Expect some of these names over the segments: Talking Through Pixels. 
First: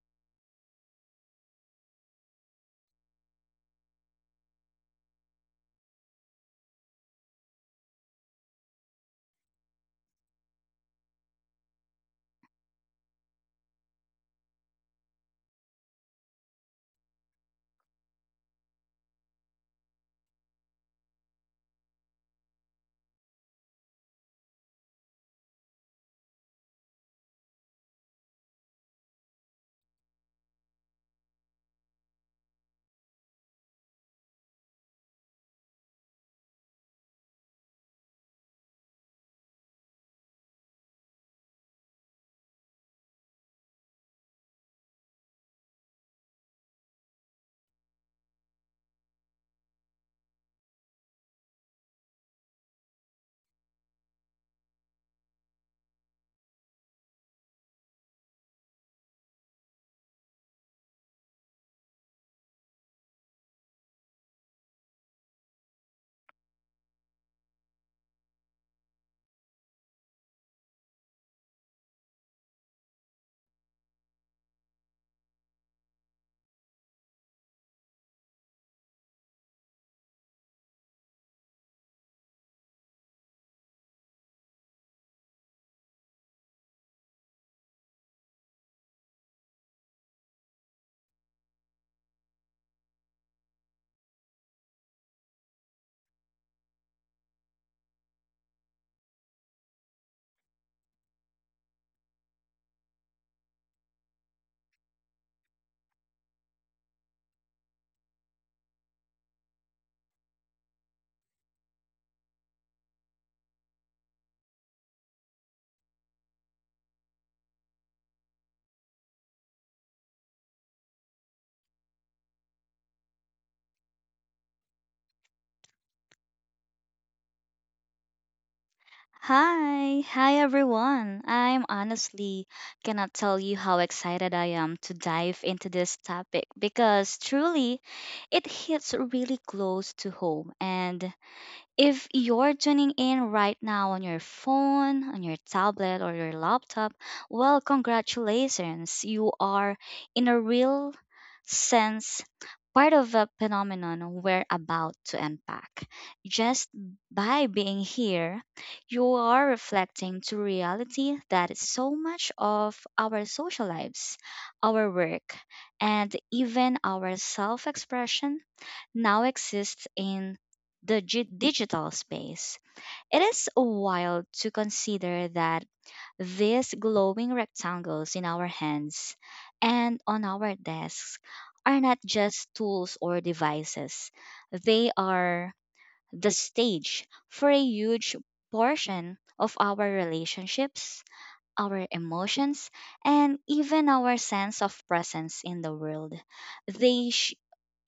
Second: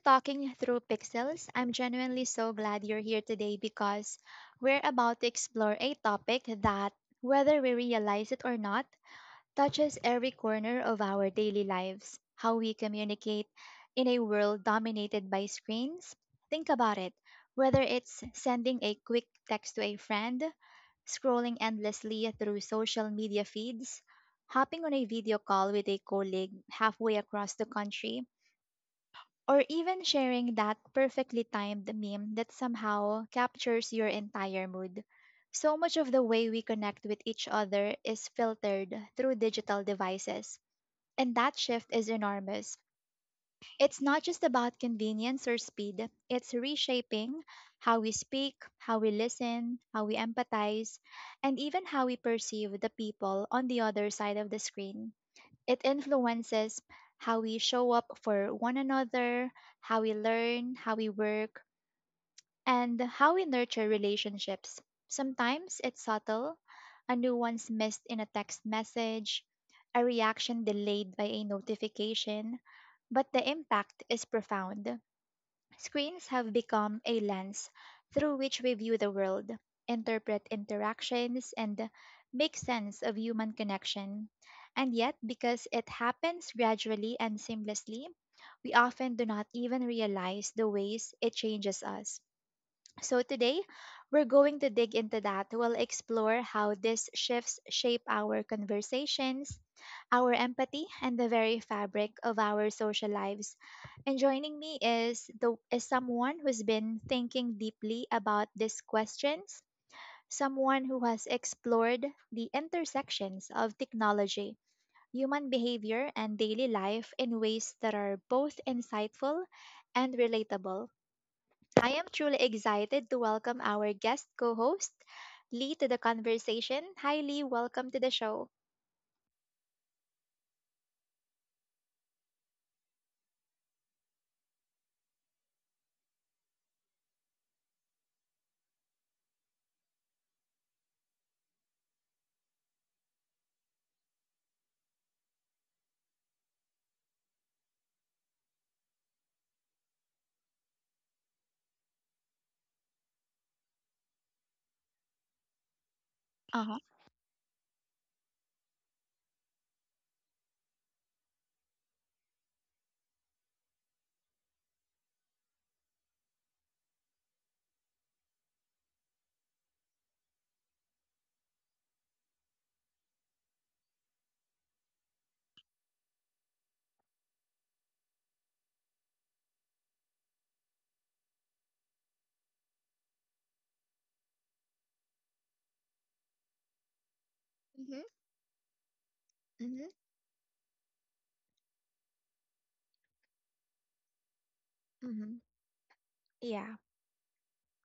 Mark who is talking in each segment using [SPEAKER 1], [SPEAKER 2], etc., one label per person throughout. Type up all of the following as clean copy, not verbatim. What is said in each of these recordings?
[SPEAKER 1] Talking Through Pixels. I'm genuinely so glad you're here today because we're about to explore a topic that, whether we realize it or not, touches every corner of our daily lives, how we communicate in a world dominated by screens. Think about it, whether it's sending a quick text to a friend, scrolling endlessly through social media feeds, hopping on a video call with a colleague halfway across the country, or even sharing that perfectly timed meme that somehow captures your entire mood. So much of the way we connect with each other is filtered through digital devices. And that shift is enormous. It's not just about convenience or speed, it's reshaping how we speak, how we listen, how we empathize, and even how we perceive the people on the other side of the screen. It influences how we show up for one another, how we learn, how we work, and how we nurture relationships. Sometimes it's subtle, a nuance missed in a text message, a reaction delayed by a notification, but the impact is profound. Screens have become a lens through which we view the world, interpret interactions, and make sense of human connection. And yet, because it happens gradually and seamlessly, we often do not even realize the ways it changes us. So today, we're going to dig into that. We'll explore how these shifts shape our conversations, our empathy, and the very fabric of our social lives. And joining me is someone who's been thinking deeply about these questions, someone who has explored the intersections of technology, human behavior, and daily life in ways that are both insightful and relatable. I am truly excited to welcome our guest co host, Lee, to the conversation. Hi, Lee. Welcome to the show.
[SPEAKER 2] Hi everyone. I'm honestly cannot tell you how excited I am to dive into this topic because truly it hits really close to home. And if you're tuning in right now on your phone, on your tablet, or your laptop, well, congratulations. You are, in a real sense, part of a phenomenon we're about to unpack.
[SPEAKER 1] Uh
[SPEAKER 2] Just
[SPEAKER 1] huh.
[SPEAKER 2] by being here, you are reflecting to reality that is so much of our social lives, our work, and even our self expression now exists in the digital space. It is wild to consider that these glowing rectangles in our hands and on our desks are not just tools or devices, they are the stage for a
[SPEAKER 1] Mm-hmm.
[SPEAKER 2] huge portion of
[SPEAKER 1] Mm-hmm.
[SPEAKER 2] our relationships, our emotions, and even our sense of presence
[SPEAKER 1] Mm-hmm.
[SPEAKER 2] in the world.
[SPEAKER 1] Yeah.
[SPEAKER 2] They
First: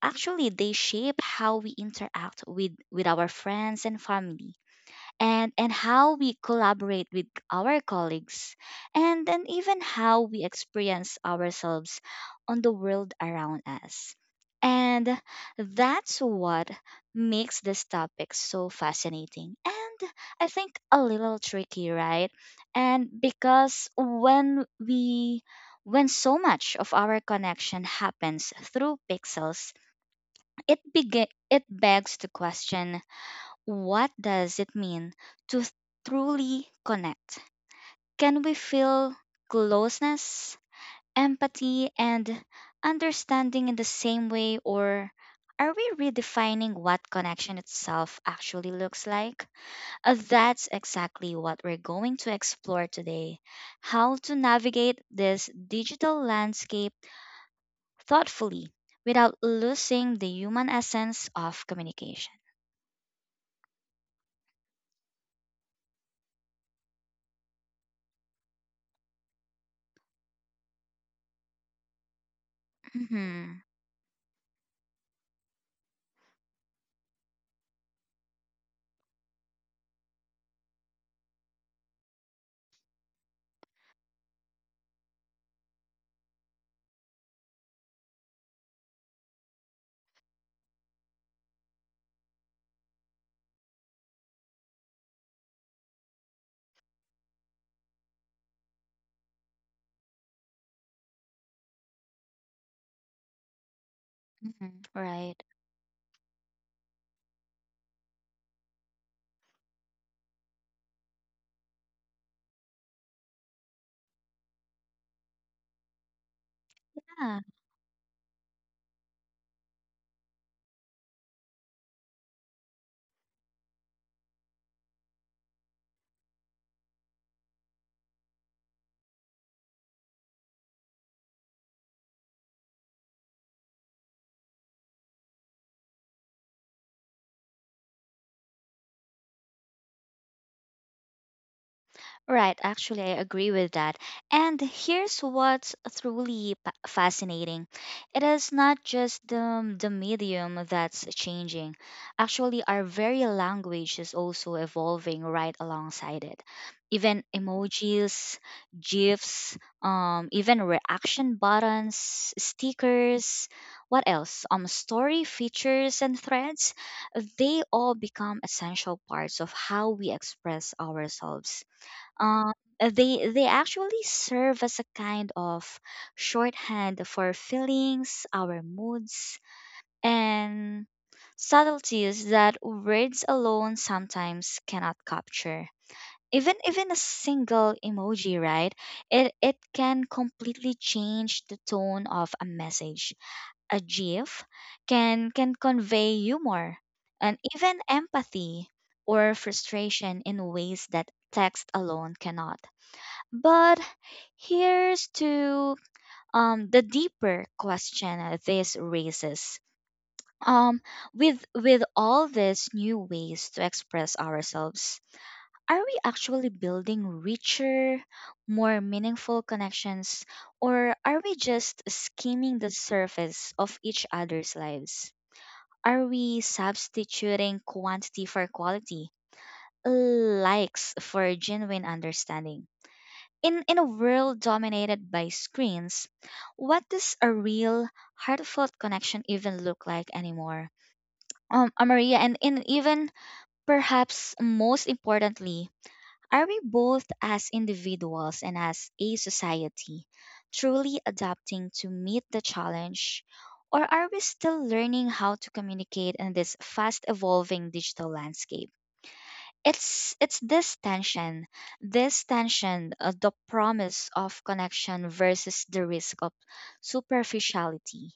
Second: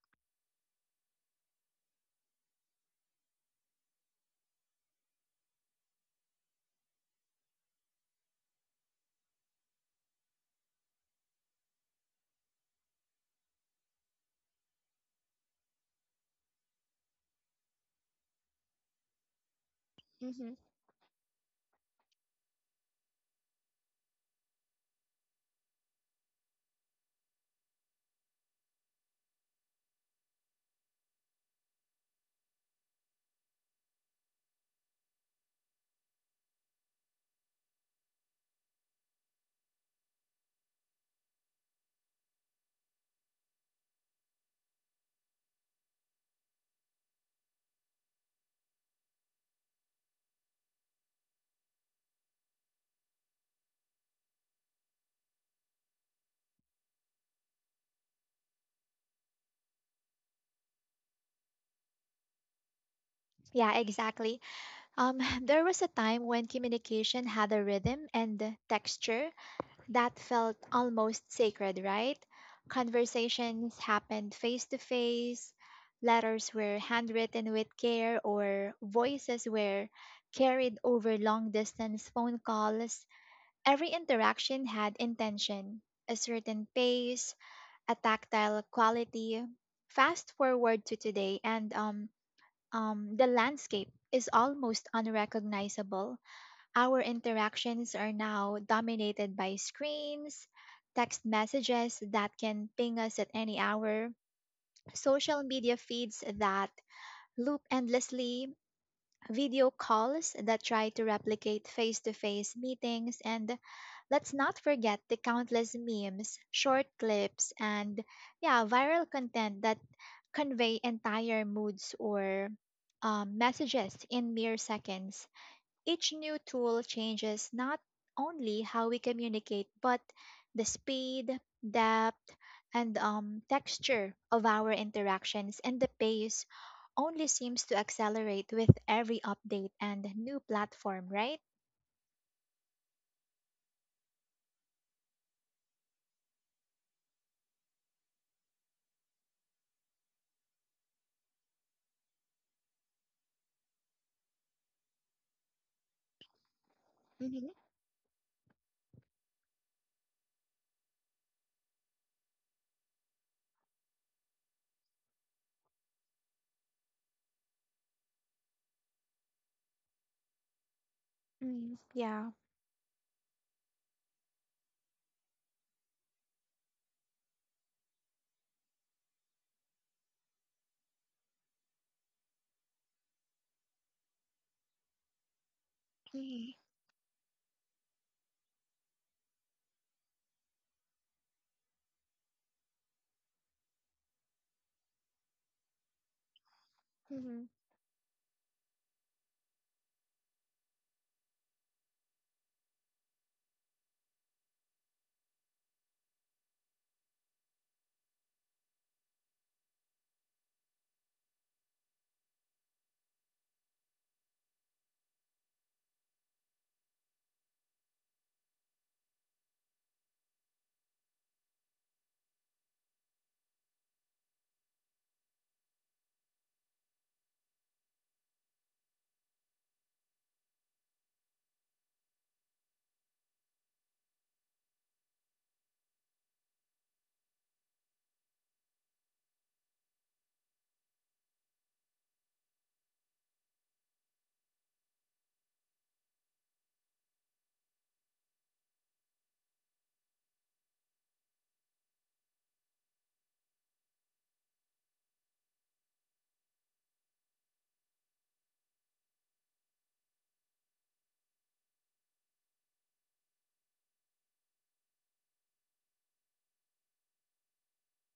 [SPEAKER 2] Actually, they shape how we interact with our friends and family, and how we collaborate with our colleagues, and then even how we experience ourselves on the world around us. And that's what makes this topic so fascinating and I
[SPEAKER 1] Mm-hmm.
[SPEAKER 2] think a little tricky, right? And because when we When so much of our connection happens through pixels, it begs the question, what does it mean to truly connect? Can we feel closeness, empathy and understanding in the same way, or are we redefining what connection itself actually looks like? That's exactly what we're going to explore today: how to navigate this digital landscape thoughtfully without losing the human essence of communication.
[SPEAKER 1] Yeah, exactly. There was a time when communication had a rhythm and a texture that felt almost sacred, right?
[SPEAKER 2] Mm-hmm.
[SPEAKER 1] Conversations happened face to face, letters were handwritten with care, or voices were carried over long distance phone calls. Every interaction had intention, a certain pace, a tactile quality. Fast forward to today, and the landscape is almost unrecognizable. Our interactions are now dominated by screens, text messages that can ping us at any hour,
[SPEAKER 2] Mm-hmm. Right.
[SPEAKER 1] social media feeds that loop endlessly, video calls that try to replicate face to face meetings, and let's not forget the countless memes, short
[SPEAKER 2] Yeah.
[SPEAKER 1] clips, and yeah, viral content that convey entire moods or messages in mere seconds. Each new tool changes not only how we communicate, but the speed, depth, and texture of our interactions, and the pace only seems to accelerate with every update and new platform, right?
[SPEAKER 2] Right, actually, I agree with that. And here's what's truly fascinating: it is not just the medium that's changing, actually, our very language is also evolving right alongside it. Even
[SPEAKER 1] Mm-hmm.
[SPEAKER 2] emojis, GIFs, even reaction buttons, stickers, what else? Story features and threads, they all become essential parts of how we express ourselves.
[SPEAKER 1] Mm, yeah.
[SPEAKER 2] Um, uh, they they actually serve as a kind of shorthand for feelings, our moods, and subtleties that words alone sometimes cannot capture.
[SPEAKER 1] Hmm.
[SPEAKER 2] Even a single emoji, right? It can completely change the tone of a message. A GIF can convey humor and even empathy or frustration in ways that text alone cannot. But here's to the deeper question this raises. Um, with all these new ways to express ourselves, are we actually building richer, more meaningful connections, or are we just skimming the surface of each other's lives? Are we substituting quantity for quality, likes for genuine understanding? In a world dominated by screens, what does a real heartfelt connection even look like anymore? Maria, and even perhaps most importantly, are we, both as individuals and as a society, truly adapting to meet the challenge, or are we still learning how to communicate in this fast evolving digital landscape? It's this tension, the promise of connection versus the risk of superficiality,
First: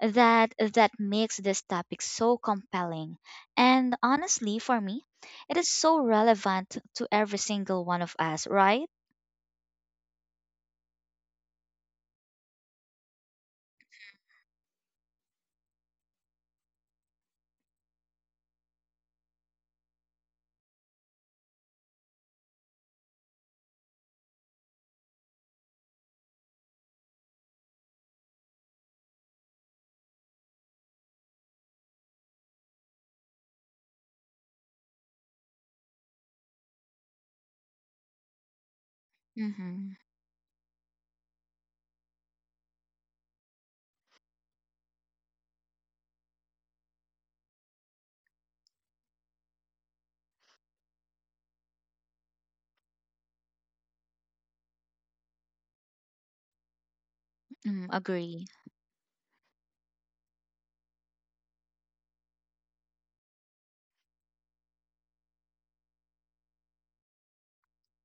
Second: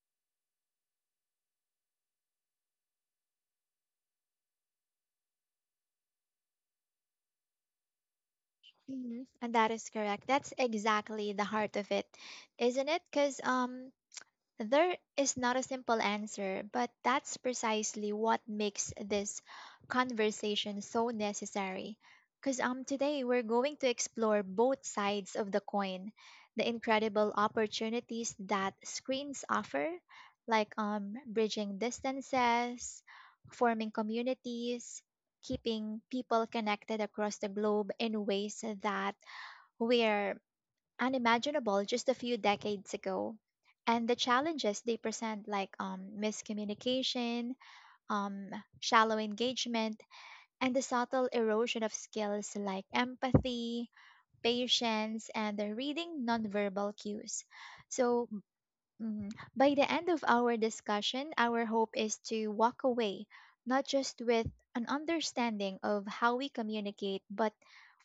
[SPEAKER 2] that makes this topic so compelling, and honestly for me, it is so relevant to every single one of us, right?
[SPEAKER 1] Mhm. And that is correct. That's exactly the heart of it, isn't it? Because there is not a simple answer, but that's precisely what makes this conversation so necessary. Because today we're going to explore both sides of the coin, the incredible opportunities that screens offer, like bridging distances, forming communities, keeping people connected across the globe in ways that
[SPEAKER 2] Mm-hmm.
[SPEAKER 1] we're unimaginable just a few decades ago. And the challenges they present, like miscommunication, um, shallow engagement, and the subtle erosion of skills like empathy, patience, and the reading nonverbal cues.
[SPEAKER 2] Mm
[SPEAKER 1] So,
[SPEAKER 2] agree.
[SPEAKER 1] mm, by the end of our discussion, our hope is to walk away not just with an understanding of how we communicate, but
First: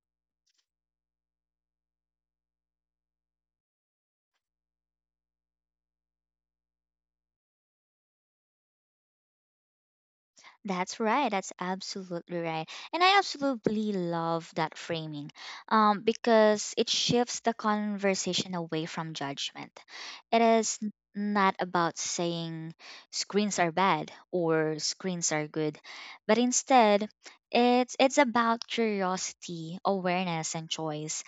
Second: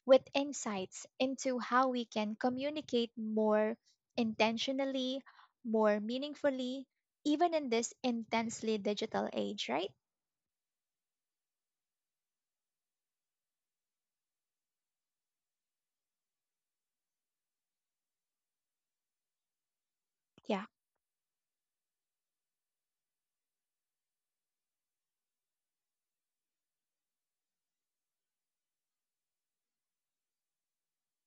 [SPEAKER 1] with insights into how we can communicate more intentionally, more meaningfully, even in this intensely digital age, right?
[SPEAKER 2] That's right. That's absolutely right. And I absolutely love that framing, because it shifts the conversation away from judgment. It
[SPEAKER 1] Yeah.
[SPEAKER 2] is n- not about saying screens are bad or screens are good, but instead, it's about curiosity, awareness, and choice.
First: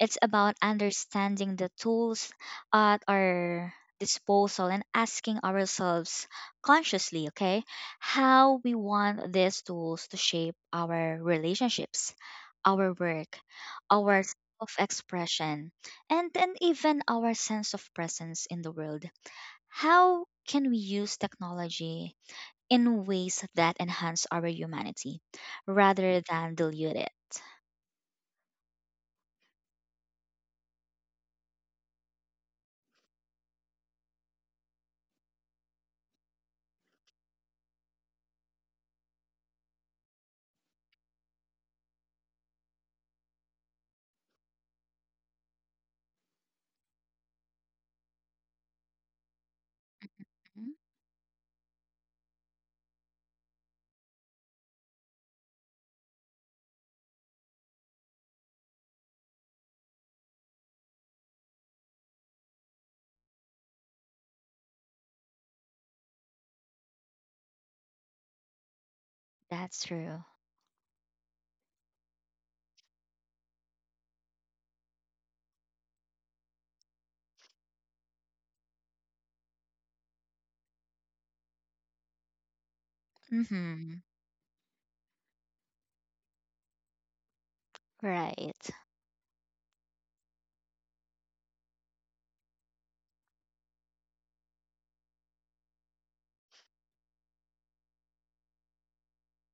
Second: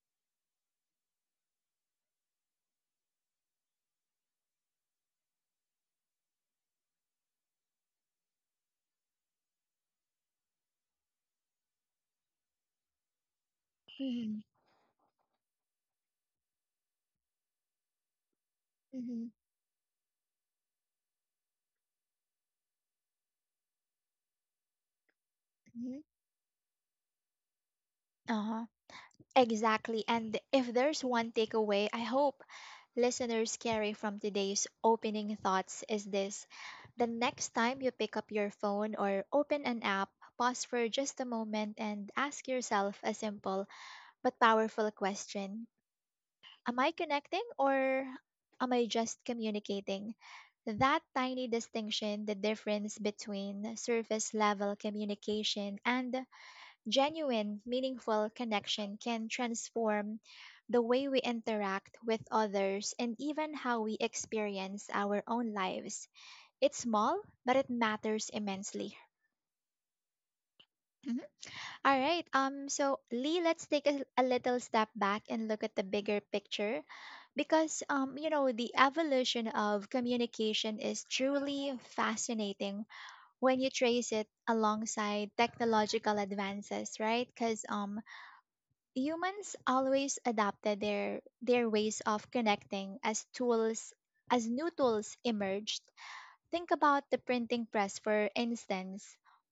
[SPEAKER 2] It's about understanding the tools at our disposal and asking ourselves consciously, okay? How we want these tools to shape our relationships, our work, our
[SPEAKER 1] Hmm.
[SPEAKER 2] self expression, and then even our sense of presence in the world.
[SPEAKER 1] Hmm.
[SPEAKER 2] How can we use technology in ways that enhance our humanity
[SPEAKER 1] Hmm.
[SPEAKER 2] rather than dilute it?
[SPEAKER 1] Uh-huh. Exactly. And if there's one takeaway I hope listeners carry from today's opening thoughts, is this: the next time you pick up your phone or open an app, pause for just a moment and ask yourself a simple but powerful question. Am I connecting, or am I just communicating?
[SPEAKER 2] Mhm.
[SPEAKER 1] That tiny distinction, the difference between surface level communication and genuine, meaningful connection, can transform the way we interact with others and even how we experience our own lives. It's small, but it matters immensely.
[SPEAKER 2] That's true.
[SPEAKER 1] All right. So Lee, let's take a little step back and look at the bigger picture, because you know, the evolution of communication is truly fascinating when you
[SPEAKER 2] Mm-hmm.
[SPEAKER 1] trace it alongside technological advances, right? Cuz
[SPEAKER 2] Right.
[SPEAKER 1] humans always adapted their ways of connecting as tools, as new tools emerged. Think about the printing press, for instance.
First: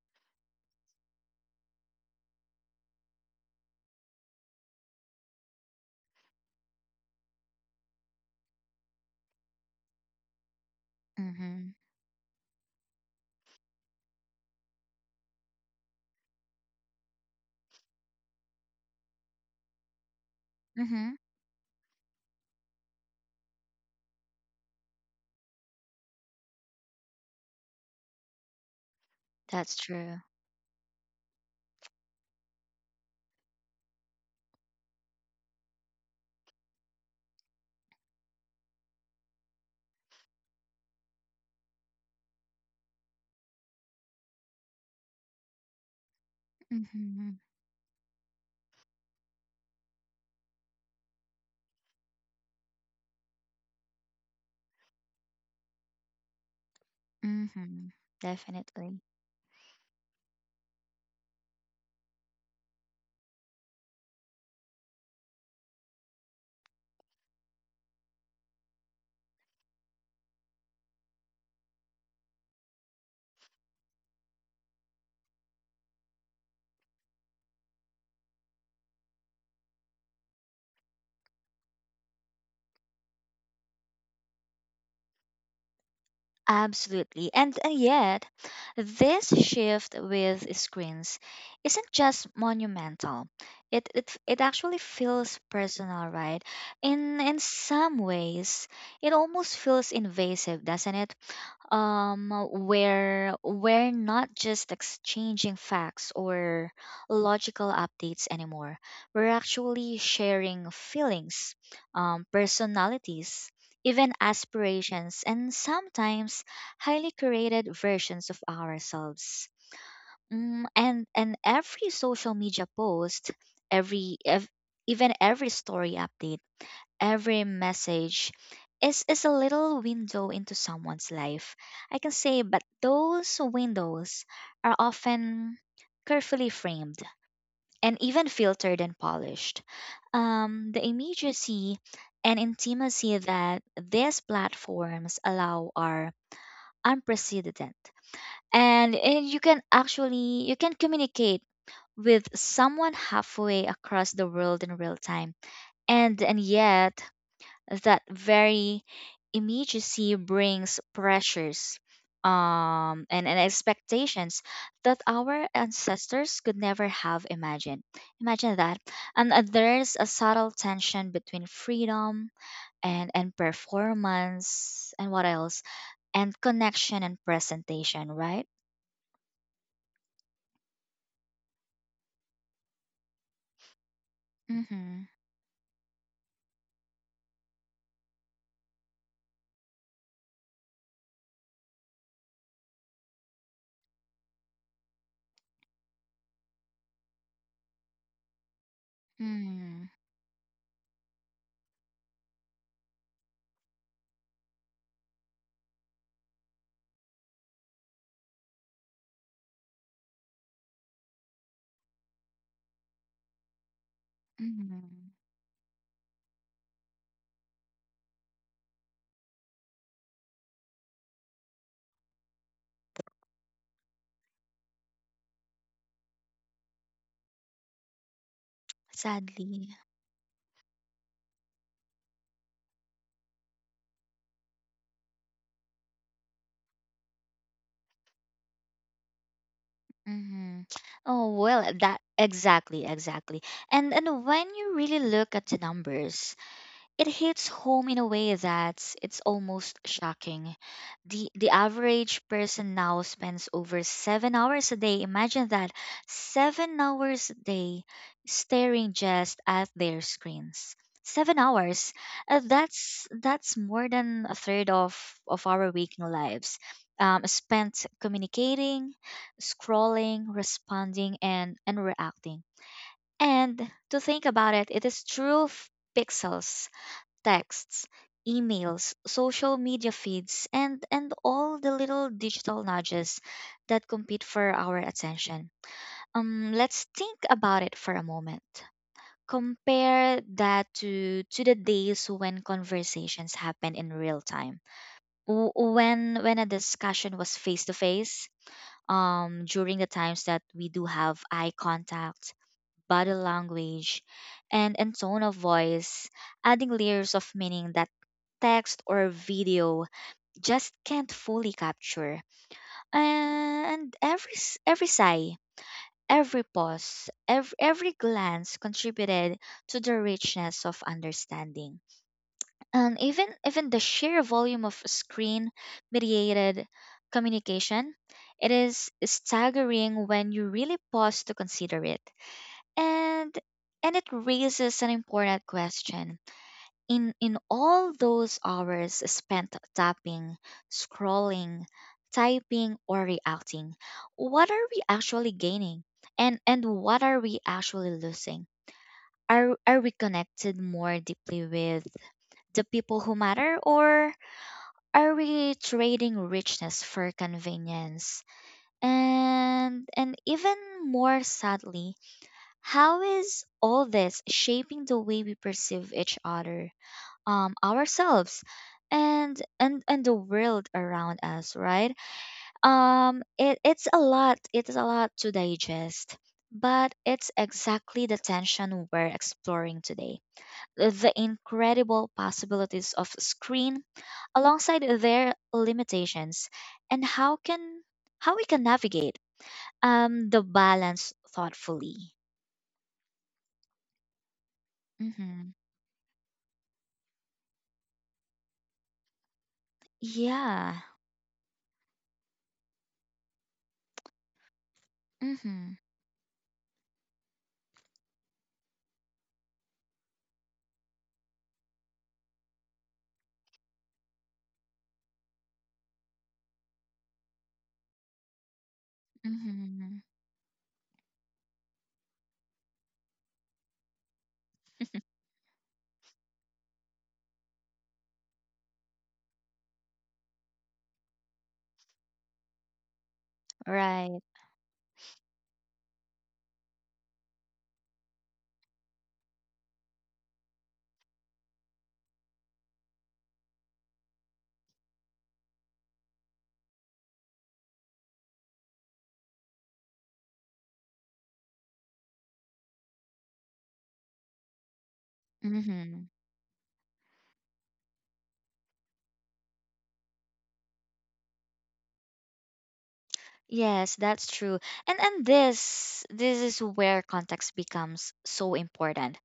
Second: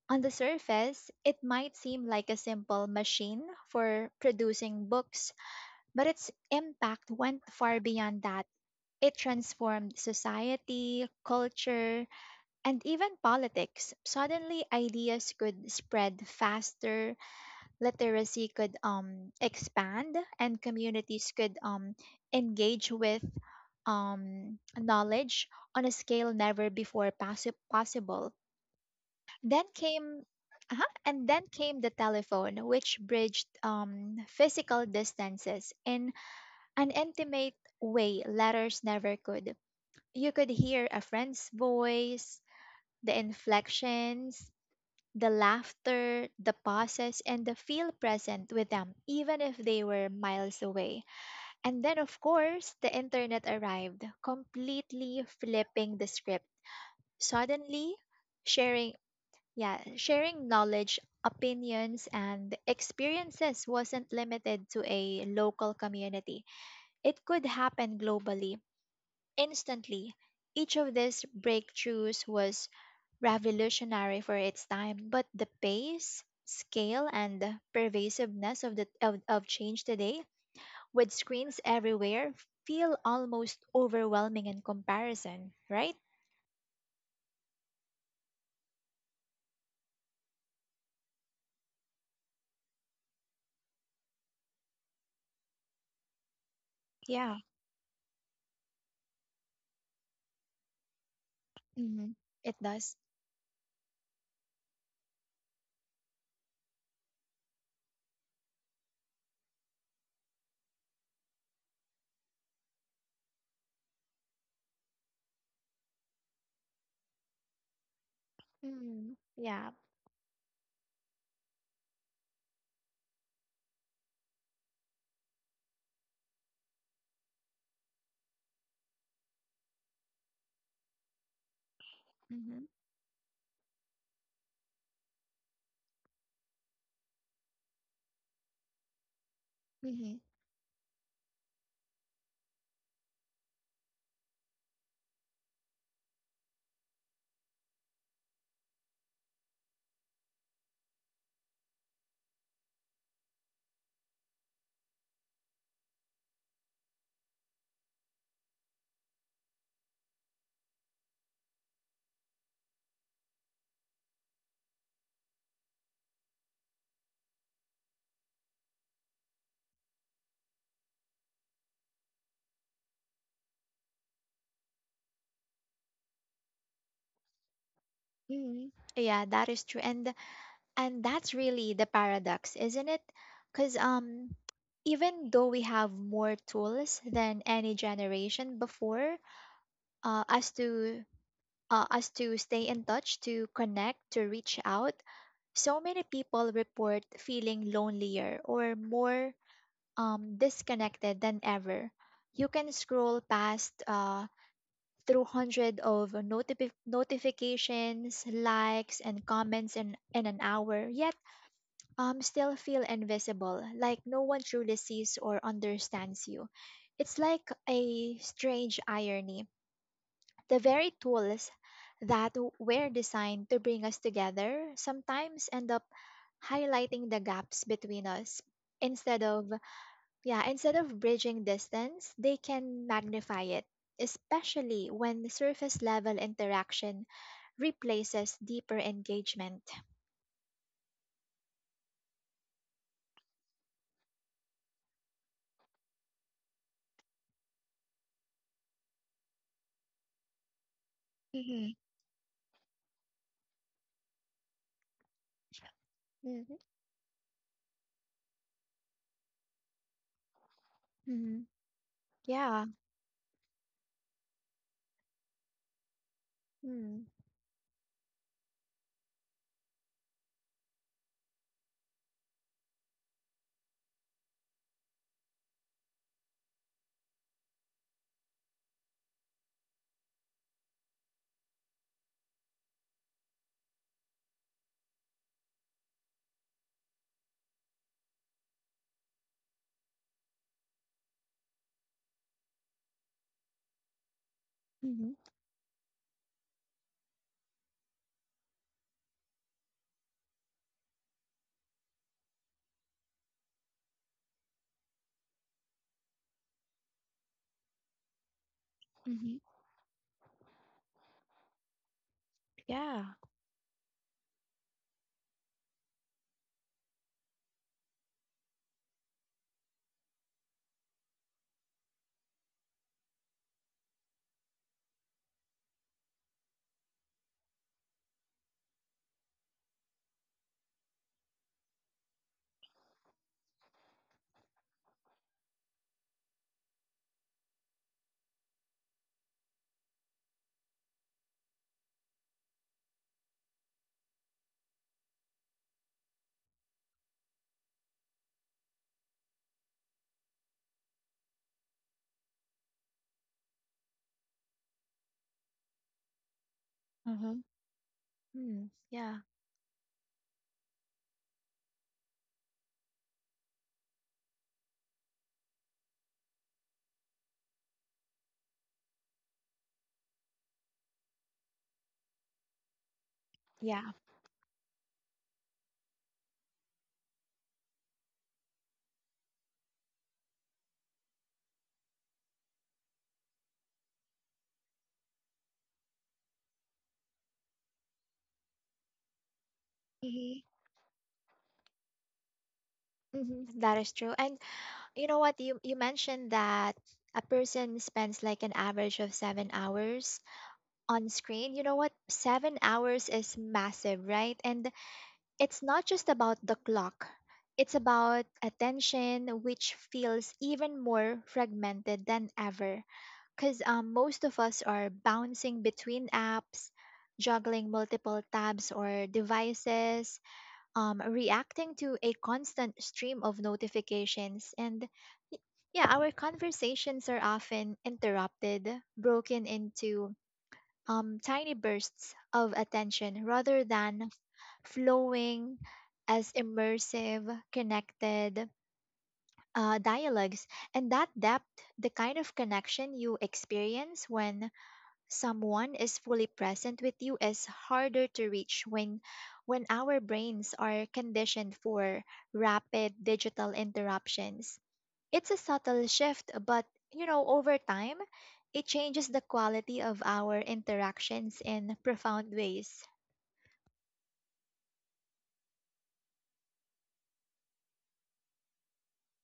[SPEAKER 1] On the surface, it might seem like a simple machine for producing books, but its impact went far beyond that. It transformed society,
[SPEAKER 2] Mm-hmm.
[SPEAKER 1] culture, and even politics. Suddenly, ideas could spread faster, literacy could expand, and
[SPEAKER 2] Mm-hmm.
[SPEAKER 1] communities could engage with knowledge on a scale never before possible. Then
[SPEAKER 2] That's true.
[SPEAKER 1] came then came the telephone, which bridged physical distances in an intimate way letters never could. You could hear a friend's voice, the inflections, the laughter, the pauses,
[SPEAKER 2] Mm-hmm.
[SPEAKER 1] and the feel present with them, even if they were miles away. And then, of course, the internet arrived, completely flipping the script.
[SPEAKER 2] Mm-hmm.
[SPEAKER 1] Suddenly, sharing
[SPEAKER 2] Definitely.
[SPEAKER 1] yeah sharing knowledge, opinions, and experiences wasn't limited to a local community, it could happen globally. Instantly, each of these breakthroughs was revolutionary for its time, but the pace, scale, and the pervasiveness of change today, with screens everywhere, feel almost overwhelming in comparison, right?
[SPEAKER 2] Absolutely. And yet, this shift with screens isn't just monumental. It actually feels personal, right? In
[SPEAKER 1] Yeah.
[SPEAKER 2] in some ways, it almost feels invasive, doesn't it?
[SPEAKER 1] Mm-hmm. It does.
[SPEAKER 2] Where we're not just exchanging facts or logical updates anymore, we're actually sharing feelings, personalities, even aspirations, and sometimes highly curated versions of
[SPEAKER 1] Mm,
[SPEAKER 2] ourselves.
[SPEAKER 1] yeah.
[SPEAKER 2] And every social media post, every ev- even every story update, every message is a little window into someone's life, I can say.
[SPEAKER 1] Mm-hmm.
[SPEAKER 2] But those windows are often carefully framed and even filtered and polished.
[SPEAKER 1] Mm-hmm.
[SPEAKER 2] The immediacy and intimacy that these platforms allow are unprecedented. And you can actually you can communicate with someone halfway across the world in real time. And yet that very immediacy brings pressures and expectations that our ancestors could never have imagined. Imagine that. And there's a subtle tension between freedom and performance and what else? And connection and presentation, right?
[SPEAKER 1] Mm-hmm. Yeah, that is true. And that's really the paradox, isn't it, because
[SPEAKER 2] Mm-hmm.
[SPEAKER 1] even though we have more tools than any generation before uh, as to as to stay in touch, to connect, to reach out, so many people report feeling lonelier or more
[SPEAKER 2] Mm-hmm.
[SPEAKER 1] disconnected than ever. You can scroll past through hundred of notifications, likes and comments in an hour, yet still feel invisible, like no one truly
[SPEAKER 2] Mm-hmm.
[SPEAKER 1] sees or understands you. It's like a strange irony. The very tools that were designed to bring us together sometimes end up highlighting the gaps between us. Instead of,
[SPEAKER 2] Sadly.
[SPEAKER 1] yeah, instead of bridging distance, they can magnify it, especially when surface level interaction replaces deeper engagement.
[SPEAKER 2] Mm-hmm. Oh well, that exactly, exactly. And when you really look at the numbers, it hits home in a way that's it's almost shocking. The
[SPEAKER 1] Mm-hmm.
[SPEAKER 2] average person now spends over 7 hours a day. Imagine that, 7 hours a day staring just at their screens. 7
[SPEAKER 1] Mm-hmm.
[SPEAKER 2] hours. Uh,
[SPEAKER 1] Yeah.
[SPEAKER 2] that's that's more than a third of our waking lives.
[SPEAKER 1] Hmm.
[SPEAKER 2] Spent communicating, scrolling, responding and reacting. And to think about it, it is true: pixels, texts, emails, social media feeds, and all the little digital nudges that compete for our attention. Let's think about it for a moment. Compare that to the days when conversations happen in real time.
[SPEAKER 1] Mhm.
[SPEAKER 2] When a discussion was face to face, during the times that we do have eye contact, body language, and tone of voice, adding layers of meaning that text or
[SPEAKER 1] Mhm.
[SPEAKER 2] video just can't fully capture.
[SPEAKER 1] Yeah.
[SPEAKER 2] And every sigh, every pause, every glance contributed to the richness of understanding. And even the sheer volume of screen mediated communication, it is staggering when you really pause to consider it. and and it raises an important question: in all those hours spent tapping, scrolling, typing or reacting, what are we actually gaining, and what are we actually losing? Are we connected more deeply with the people who matter, or are we trading richness for
[SPEAKER 1] Mm-hmm.
[SPEAKER 2] convenience,
[SPEAKER 1] Mm, yeah.
[SPEAKER 2] and even more sadly, how is all this shaping the way we perceive each other, ourselves, and the world around us? Right? It's
[SPEAKER 1] Yeah.
[SPEAKER 2] a lot. It's a lot to digest, but it's exactly the tension we're exploring today. The incredible possibilities of screen, alongside their limitations, and how we can navigate the
[SPEAKER 1] Mhm.
[SPEAKER 2] balance thoughtfully.
[SPEAKER 1] Mhm. That is true. And you know what?
[SPEAKER 2] Mm-hmm.
[SPEAKER 1] You mentioned that a person spends like an average of 7 hours
[SPEAKER 2] Yeah.
[SPEAKER 1] on screen. You know what? 7 hours is massive, right? And it's
[SPEAKER 2] Mm-hmm.
[SPEAKER 1] not just about the clock. It's about attention, which feels even more fragmented than ever. Because most of us are bouncing between apps, juggling multiple tabs or
[SPEAKER 2] Mm-hmm.
[SPEAKER 1] devices, reacting to a constant stream of notifications. And y- yeah, our conversations are often interrupted, broken into tiny bursts of attention rather than
[SPEAKER 2] Right.
[SPEAKER 1] flowing as immersive, connected dialogues. And that depth, the kind of connection you experience when someone is fully present with you, is harder to reach when our brains are conditioned for rapid digital interruptions. It's a subtle
[SPEAKER 2] Mm-hmm.
[SPEAKER 1] shift, but you know, over time, it changes the quality of our interactions in profound ways.
[SPEAKER 2] Yes, that's true. And this is where context becomes so important.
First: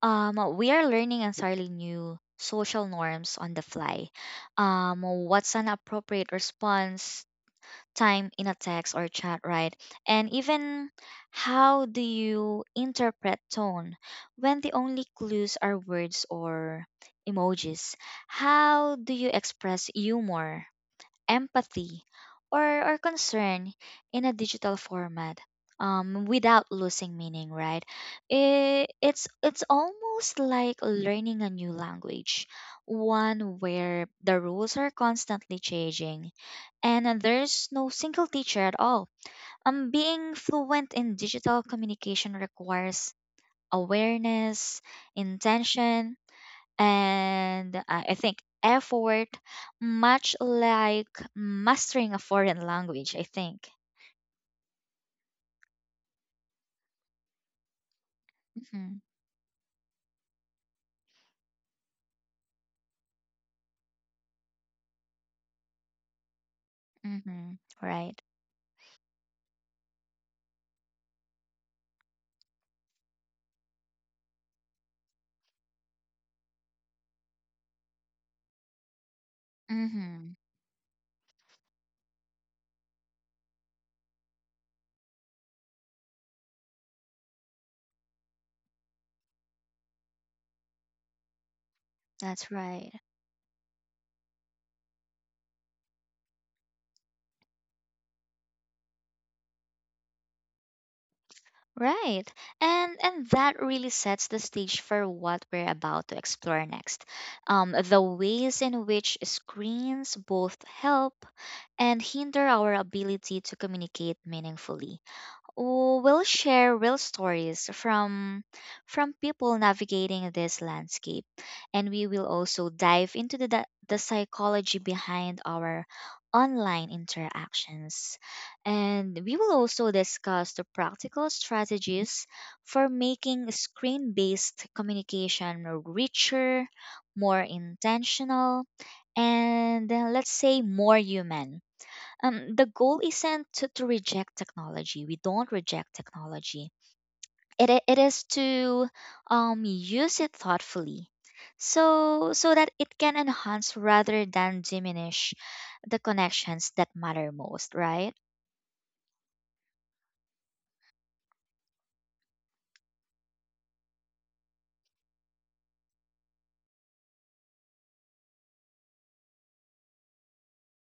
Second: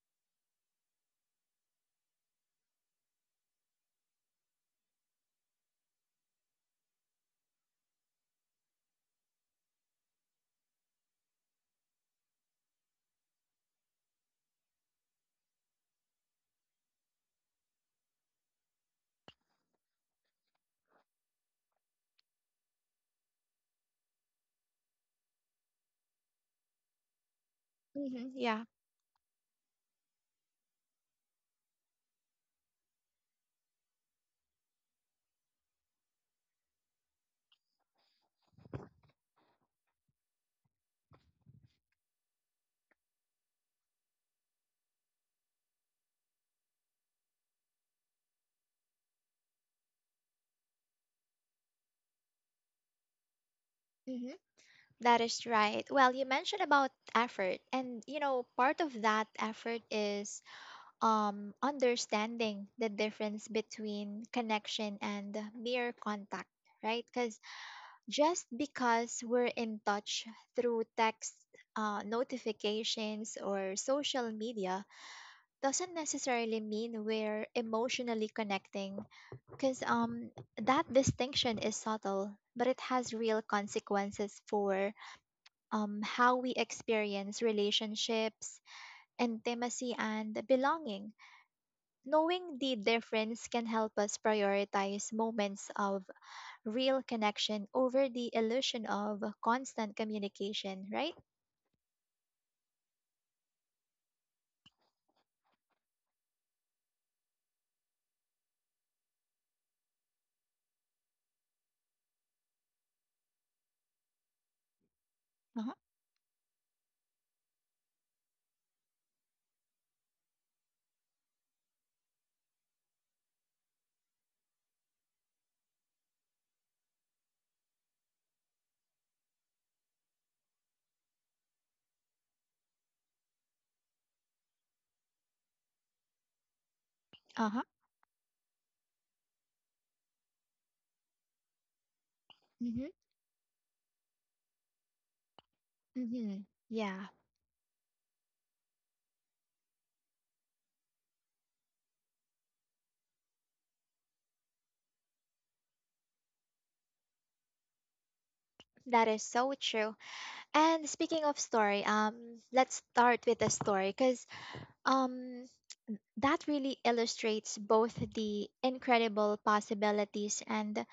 [SPEAKER 2] We are learning entirely new social norms on the fly. What's an appropriate response time in a text or chat, right? And even how do you interpret tone when the only clues are words or emojis? How do you express humor, empathy, or, or concern in a digital format without losing meaning, right?
[SPEAKER 1] Hmm. Yeah.
[SPEAKER 2] It's almost like learning a new language, one where the rules are constantly changing and there's no single teacher at all. Being fluent in digital communication requires awareness, intention, and I think effort, much like mastering a foreign language, I think.
[SPEAKER 1] That is right. Well, you mentioned about effort, and you know, part
[SPEAKER 2] Mm-hmm,
[SPEAKER 1] of that effort is understanding the difference between connection and mere contact, right? Because
[SPEAKER 2] mm-hmm, right.
[SPEAKER 1] just because we're in touch through text, notifications or social media, doesn't necessarily mean we're emotionally connecting. Because
[SPEAKER 2] Mm-hmm,
[SPEAKER 1] that distinction is subtle, but it has real consequences for how we experience relationships, intimacy, and belonging.
[SPEAKER 2] that's
[SPEAKER 1] Knowing the
[SPEAKER 2] right.
[SPEAKER 1] difference can help us prioritize moments of real connection over the illusion of constant communication, right?
[SPEAKER 2] Right. And that really sets the stage for what we're about to explore next. The ways in which screens both help and hinder our ability to communicate meaningfully.
[SPEAKER 1] Uh huh.
[SPEAKER 2] We'll share real stories from people navigating this landscape, and we will also dive into the psychology behind our online interactions. And we will also discuss the practical strategies for making screen-based communication richer, more
[SPEAKER 1] Uh huh.
[SPEAKER 2] intentional, and let's say more human. The
[SPEAKER 1] Mm hmm.
[SPEAKER 2] goal isn't to reject technology. We don't reject
[SPEAKER 1] Mm hmm.
[SPEAKER 2] technology.
[SPEAKER 1] Yeah.
[SPEAKER 2] It is to use it thoughtfully, so so that it can enhance rather than diminish the connections that matter most. Right?
[SPEAKER 1] That is so true. And speaking of story, let's start with the story because um, that really illustrates both the incredible possibilities and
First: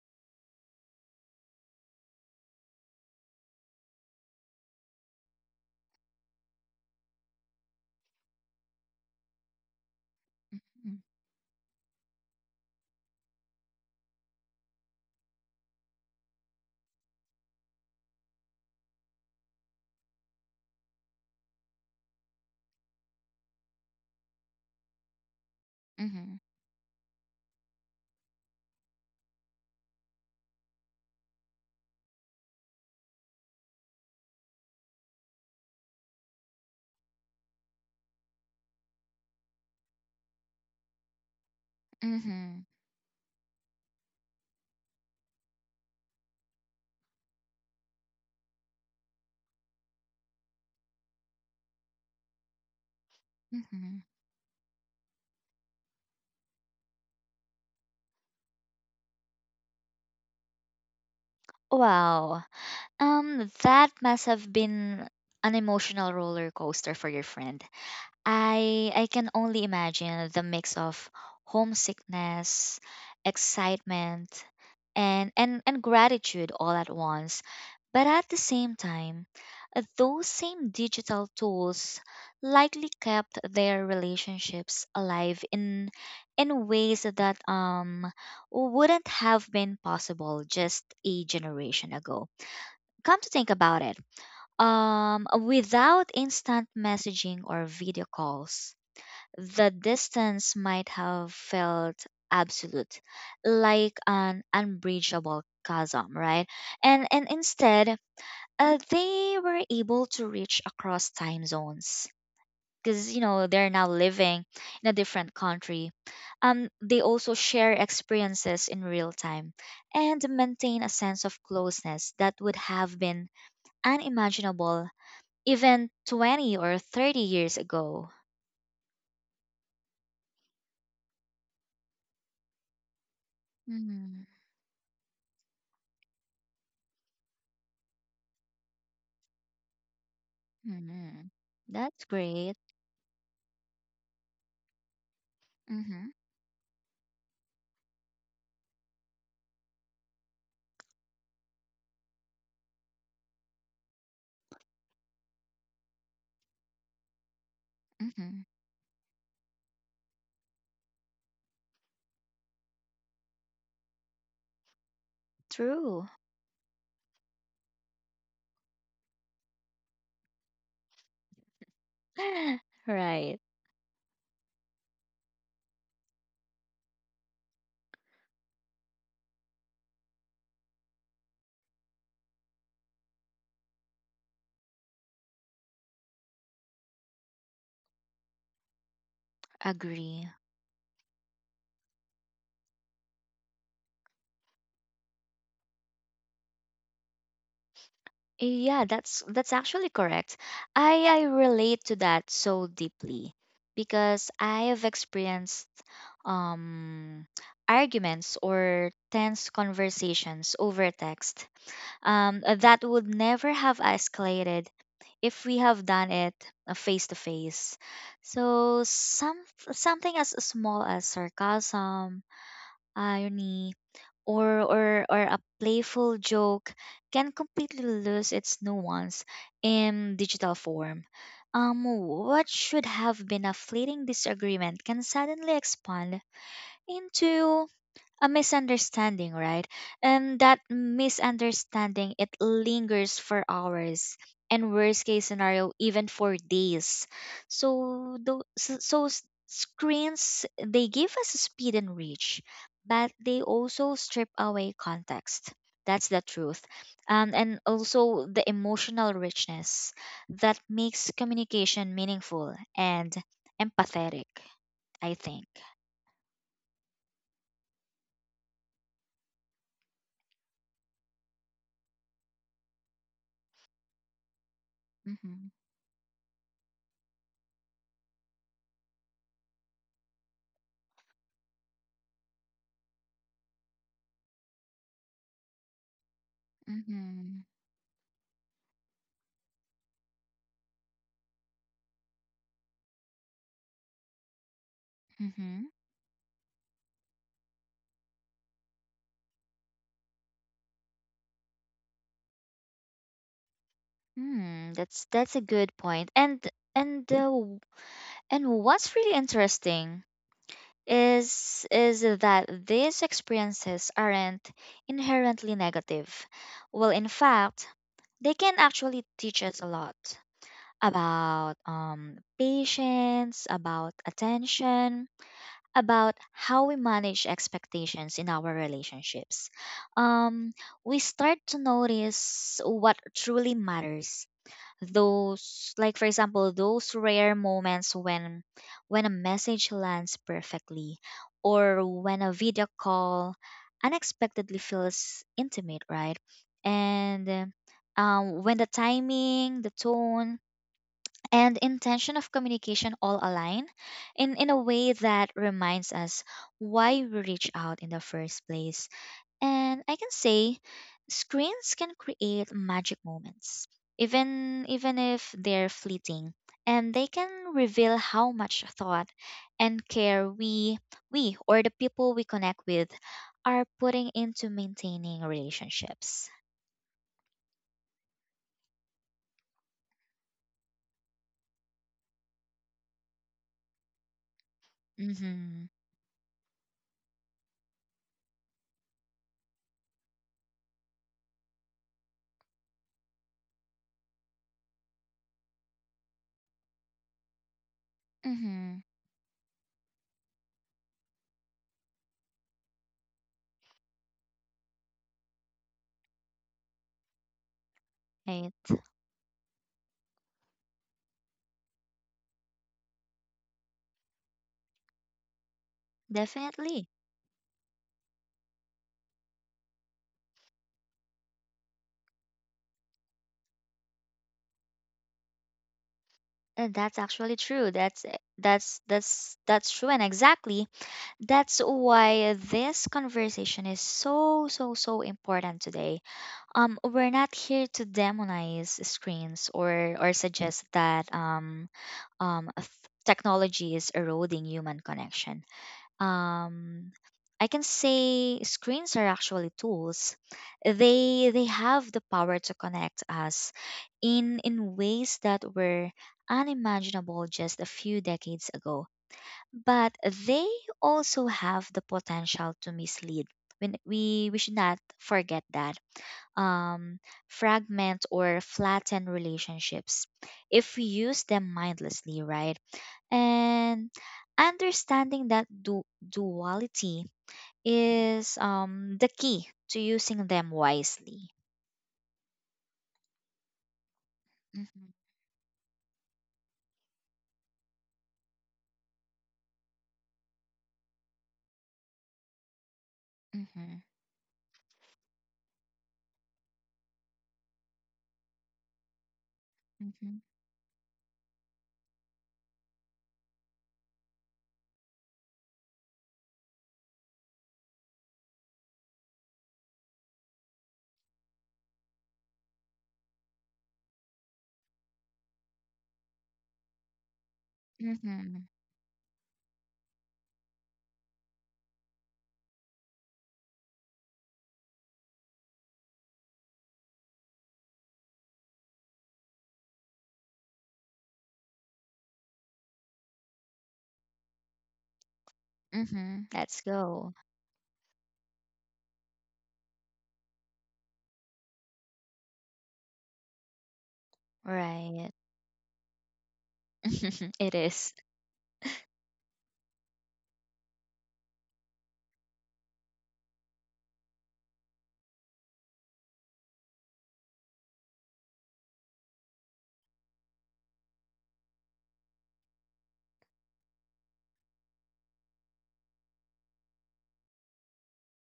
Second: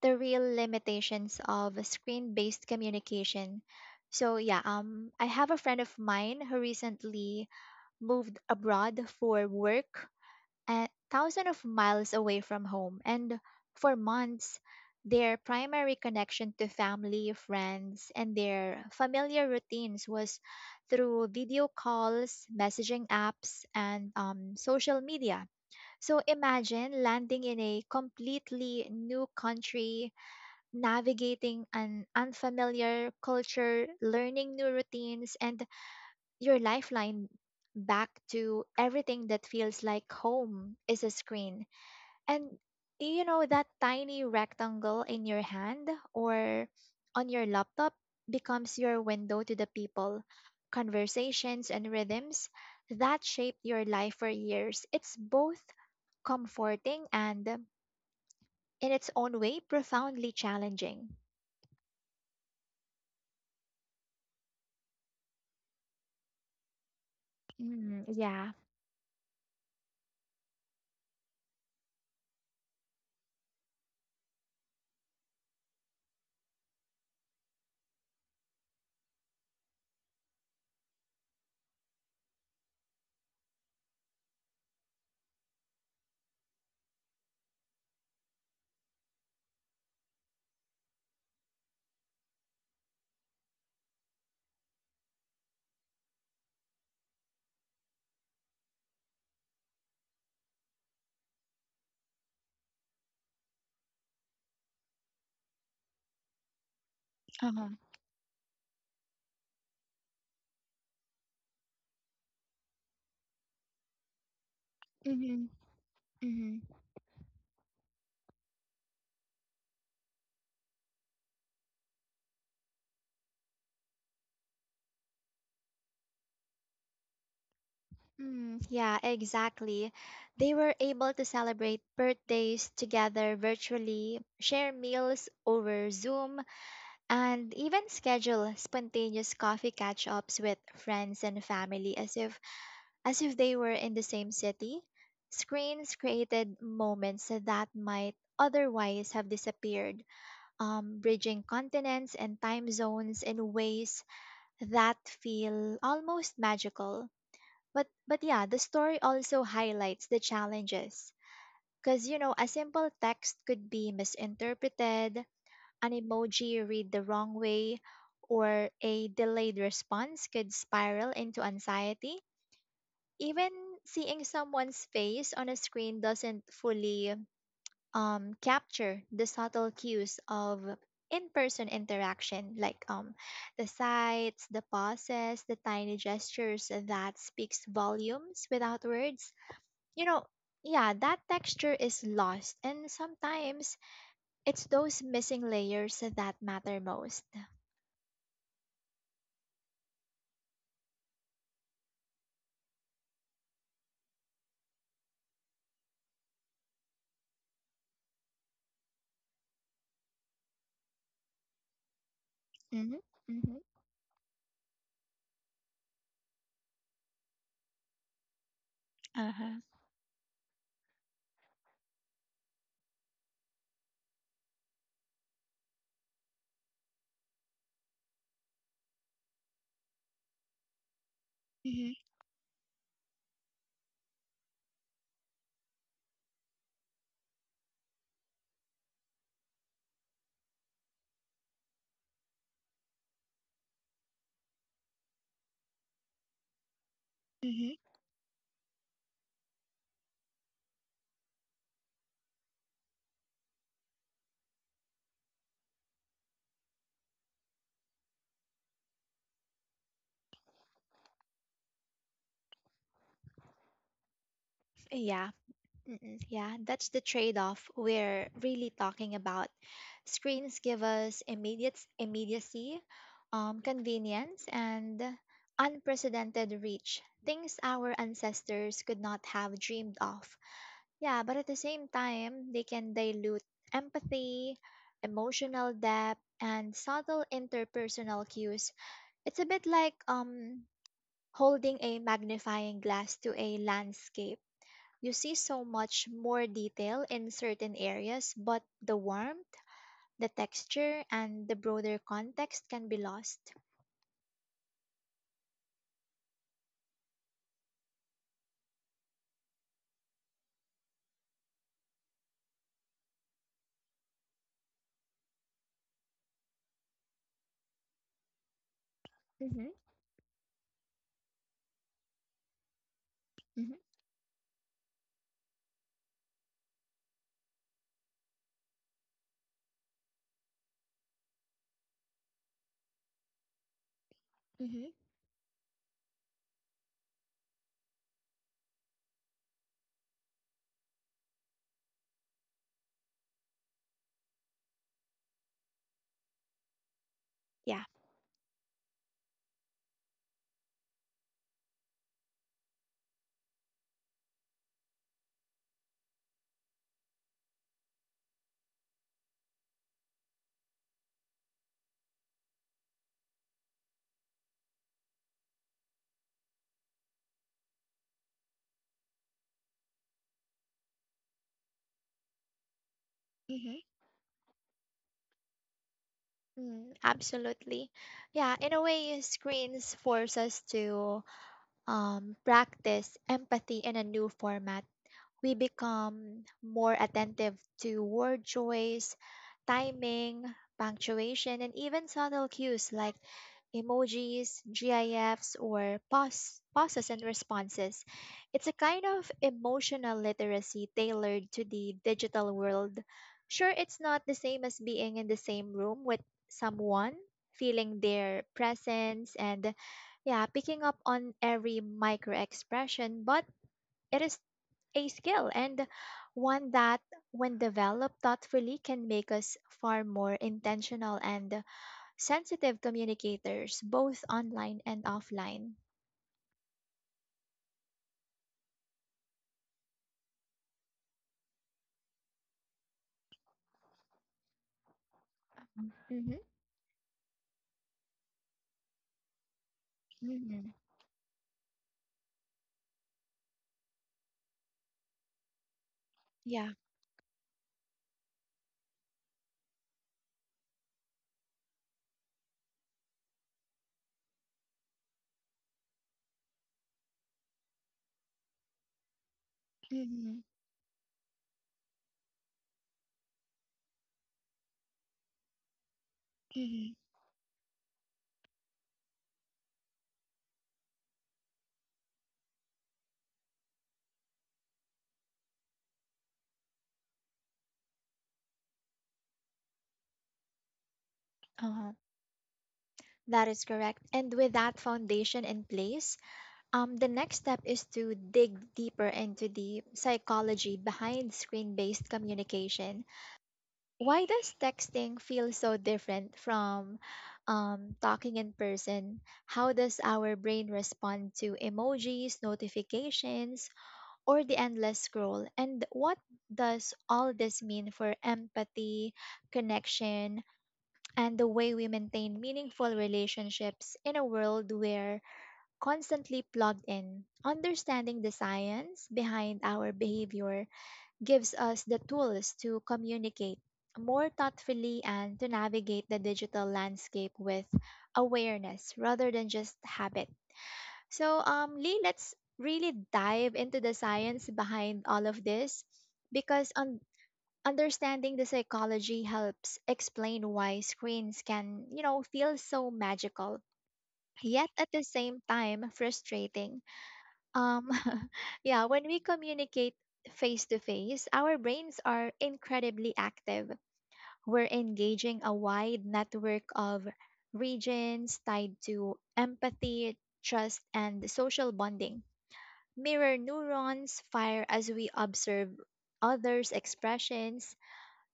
[SPEAKER 1] the real limitations of screen-based communication. So yeah, I have a friend of mine who recently moved abroad for work, a thousand of miles away from home, and for months their primary connection to family, friends, and their familiar routines was through video calls, messaging apps, and social media. So
[SPEAKER 2] Mm-hmm.
[SPEAKER 1] imagine landing in a completely new country, navigating an unfamiliar culture, learning new routines, and your lifeline back to everything that feels like home is a screen. And
[SPEAKER 2] Mm-hmm.
[SPEAKER 1] you know, that tiny rectangle in your hand or on your laptop becomes your window to the people, conversations, and rhythms that shaped your
[SPEAKER 2] Mm-hmm.
[SPEAKER 1] life for years. It's both comforting and, in its own way, profoundly challenging.
[SPEAKER 2] Wow. That must have been an emotional roller coaster for your friend.
[SPEAKER 1] Mm, yeah.
[SPEAKER 2] I can only imagine the mix of homesickness, excitement, and and gratitude all at once. But at the same time, those same digital tools likely kept their relationships alive in ways that wouldn't have been possible just a generation ago. Come to think about it, without instant messaging or video calls, the distance might have felt absolute, like an unbridgeable chasm, right? And
[SPEAKER 1] Uh-huh.
[SPEAKER 2] instead, they were able to reach across time zones because, you know, they're now living in a different
[SPEAKER 1] Mm-hmm.
[SPEAKER 2] country.
[SPEAKER 1] Mm-hmm.
[SPEAKER 2] They also share experiences in real time and maintain a sense of closeness that would have been unimaginable even 20 or 30 years ago.
[SPEAKER 1] Mm, yeah, exactly. They were able to celebrate birthdays together virtually,
[SPEAKER 2] Mm-hmm.
[SPEAKER 1] share meals over Zoom, and even schedule spontaneous coffee catch-ups with friends
[SPEAKER 2] Hmm.
[SPEAKER 1] and family
[SPEAKER 2] That's
[SPEAKER 1] as if,
[SPEAKER 2] great.
[SPEAKER 1] as if they were in the same city. Screens
[SPEAKER 2] Mm-hmm.
[SPEAKER 1] created moments that might otherwise have disappeared, bridging continents and time zones in ways that feel almost magical. But
[SPEAKER 2] Mm-hmm.
[SPEAKER 1] yeah, the story also highlights the challenges because a simple text could be misinterpreted, an
[SPEAKER 2] True.
[SPEAKER 1] emoji read the wrong way, or a delayed response could spiral into anxiety.
[SPEAKER 2] Right.
[SPEAKER 1] Even seeing someone's face on a screen doesn't fully capture the subtle cues of in-person interaction like the sights, the pauses, the tiny gestures that speaks volumes without words you know,
[SPEAKER 2] Agree.
[SPEAKER 1] yeah, that texture is lost, and sometimes it's those missing layers that matter most.
[SPEAKER 2] Yeah, that's actually correct. I relate to that so deeply because I have experienced um arguments or tense conversations over text that
[SPEAKER 1] Mm-hmm,
[SPEAKER 2] would never
[SPEAKER 1] mm-hmm.
[SPEAKER 2] have escalated if we have done it face to face. So
[SPEAKER 1] Uh-huh.
[SPEAKER 2] something as small as sarcasm, irony, or a playful joke can completely lose its nuance in digital form. Um,
[SPEAKER 1] Mm-hmm.
[SPEAKER 2] what should have been a fleeting disagreement can suddenly expand into a misunderstanding, right? And that misunderstanding, it lingers for hours and, worst case scenario, even for days.
[SPEAKER 1] Mm-hmm.
[SPEAKER 2] So those so so s- screens, they give us speed and reach, but they also strip away context. That's the truth. And also the emotional richness that makes communication meaningful and empathetic, I
[SPEAKER 1] Yeah.
[SPEAKER 2] think.
[SPEAKER 1] Mm-mm. Yeah, that's the trade-off we're really talking about. Screens give us immediate immediacy, convenience, and
[SPEAKER 2] Mm-hmm.
[SPEAKER 1] unprecedented reach. Things our ancestors could not have dreamed of. Yeah, but at the same time, they can dilute empathy, emotional depth, and subtle
[SPEAKER 2] Mm-hmm.
[SPEAKER 1] interpersonal cues. It's a bit like holding a magnifying glass to a landscape. You see so
[SPEAKER 2] Mm-hmm.
[SPEAKER 1] much more detail in certain areas, but the warmth, the texture, and the broader context can be lost.
[SPEAKER 2] Hmm, that's a good point. And uh, w- and what's really interesting is that these experiences aren't inherently negative. Well, in fact, they can actually teach us a
[SPEAKER 1] Mm-hmm,
[SPEAKER 2] lot about patience,
[SPEAKER 1] mm-hmm,
[SPEAKER 2] about attention, about how we manage expectations in our relationships. Um, we start to notice what truly matters,
[SPEAKER 1] mm-hmm.
[SPEAKER 2] those, like for example, those rare moments when a message lands perfectly, or when a video call unexpectedly feels intimate, right? And
[SPEAKER 1] Yeah.
[SPEAKER 2] when the timing, the tone, and intention of communication all align in a way that reminds us why we reach out in the first place. And I can say screens can create magic moments, even if they're fleeting, and they can reveal how much thought and care we or the people we connect with are
[SPEAKER 1] Mm-hmm.
[SPEAKER 2] putting into maintaining relationships.
[SPEAKER 1] Mm, absolutely. Yeah, in a way, screens force us to practice empathy in a new format. We
[SPEAKER 2] Mhm.
[SPEAKER 1] become more attentive to word choice, timing, punctuation, and even subtle cues like emojis, GIFs, or pauses and responses. It's a
[SPEAKER 2] Mhm.
[SPEAKER 1] kind of emotional literacy tailored to the digital world. Sure, it's not the same as being in the same room with someone, feeling their
[SPEAKER 2] Right.
[SPEAKER 1] presence, and yeah, picking up on every micro expression, but it is a skill, and one
[SPEAKER 2] Definitely.
[SPEAKER 1] that, when developed thoughtfully, can make us far more intentional and sensitive communicators, both online and offline.
[SPEAKER 2] And that's actually true. That's true, and exactly that's why this conversation is so important today.
[SPEAKER 1] Mm-hmm.
[SPEAKER 2] We're not here to demonize screens or suggest
[SPEAKER 1] Mm-hmm.
[SPEAKER 2] that um th- technology is eroding human connection.
[SPEAKER 1] Yeah.
[SPEAKER 2] Um, I can say screens are actually tools. They have the power to connect us in ways that were unimaginable just a few decades ago. But
[SPEAKER 1] Mm-hmm.
[SPEAKER 2] they also have the potential to mislead. When we should not forget that,
[SPEAKER 1] Mm-hmm.
[SPEAKER 2] um, fragment or flatten relationships if we use them mindlessly, right? And understanding that duality is, the key to using them wisely.
[SPEAKER 1] Uh-huh. That is correct. And with that
[SPEAKER 2] Mhm,
[SPEAKER 1] foundation in place, the next step is to dig deeper into the psychology behind screen based communication.
[SPEAKER 2] mhm,
[SPEAKER 1] Why does texting feel so different from talking in person? How does
[SPEAKER 2] mhm,
[SPEAKER 1] our brain respond to emojis, notifications, or the endless scroll? And what does all this mean for empathy, connection, and the way we maintain meaningful relationships in a world where constantly plugged in? Understanding the
[SPEAKER 2] mhm,
[SPEAKER 1] science behind our behavior gives us the tools to communicate more thoughtfully and to navigate the digital landscape with awareness rather than just habit. So, Lee, let's really dive into the science behind all of this
[SPEAKER 2] mhm. Let's
[SPEAKER 1] because
[SPEAKER 2] go.
[SPEAKER 1] understanding the psychology helps explain why screens can, you know, feel so magical, yet at the
[SPEAKER 2] Right.
[SPEAKER 1] same time frustrating.
[SPEAKER 2] It
[SPEAKER 1] Um,
[SPEAKER 2] is.
[SPEAKER 1] yeah, when we communicate face to face, our brains are incredibly active. We're engaging a wide network of regions tied to empathy, trust, and social bonding. Mirror neurons fire as we observe others' expressions.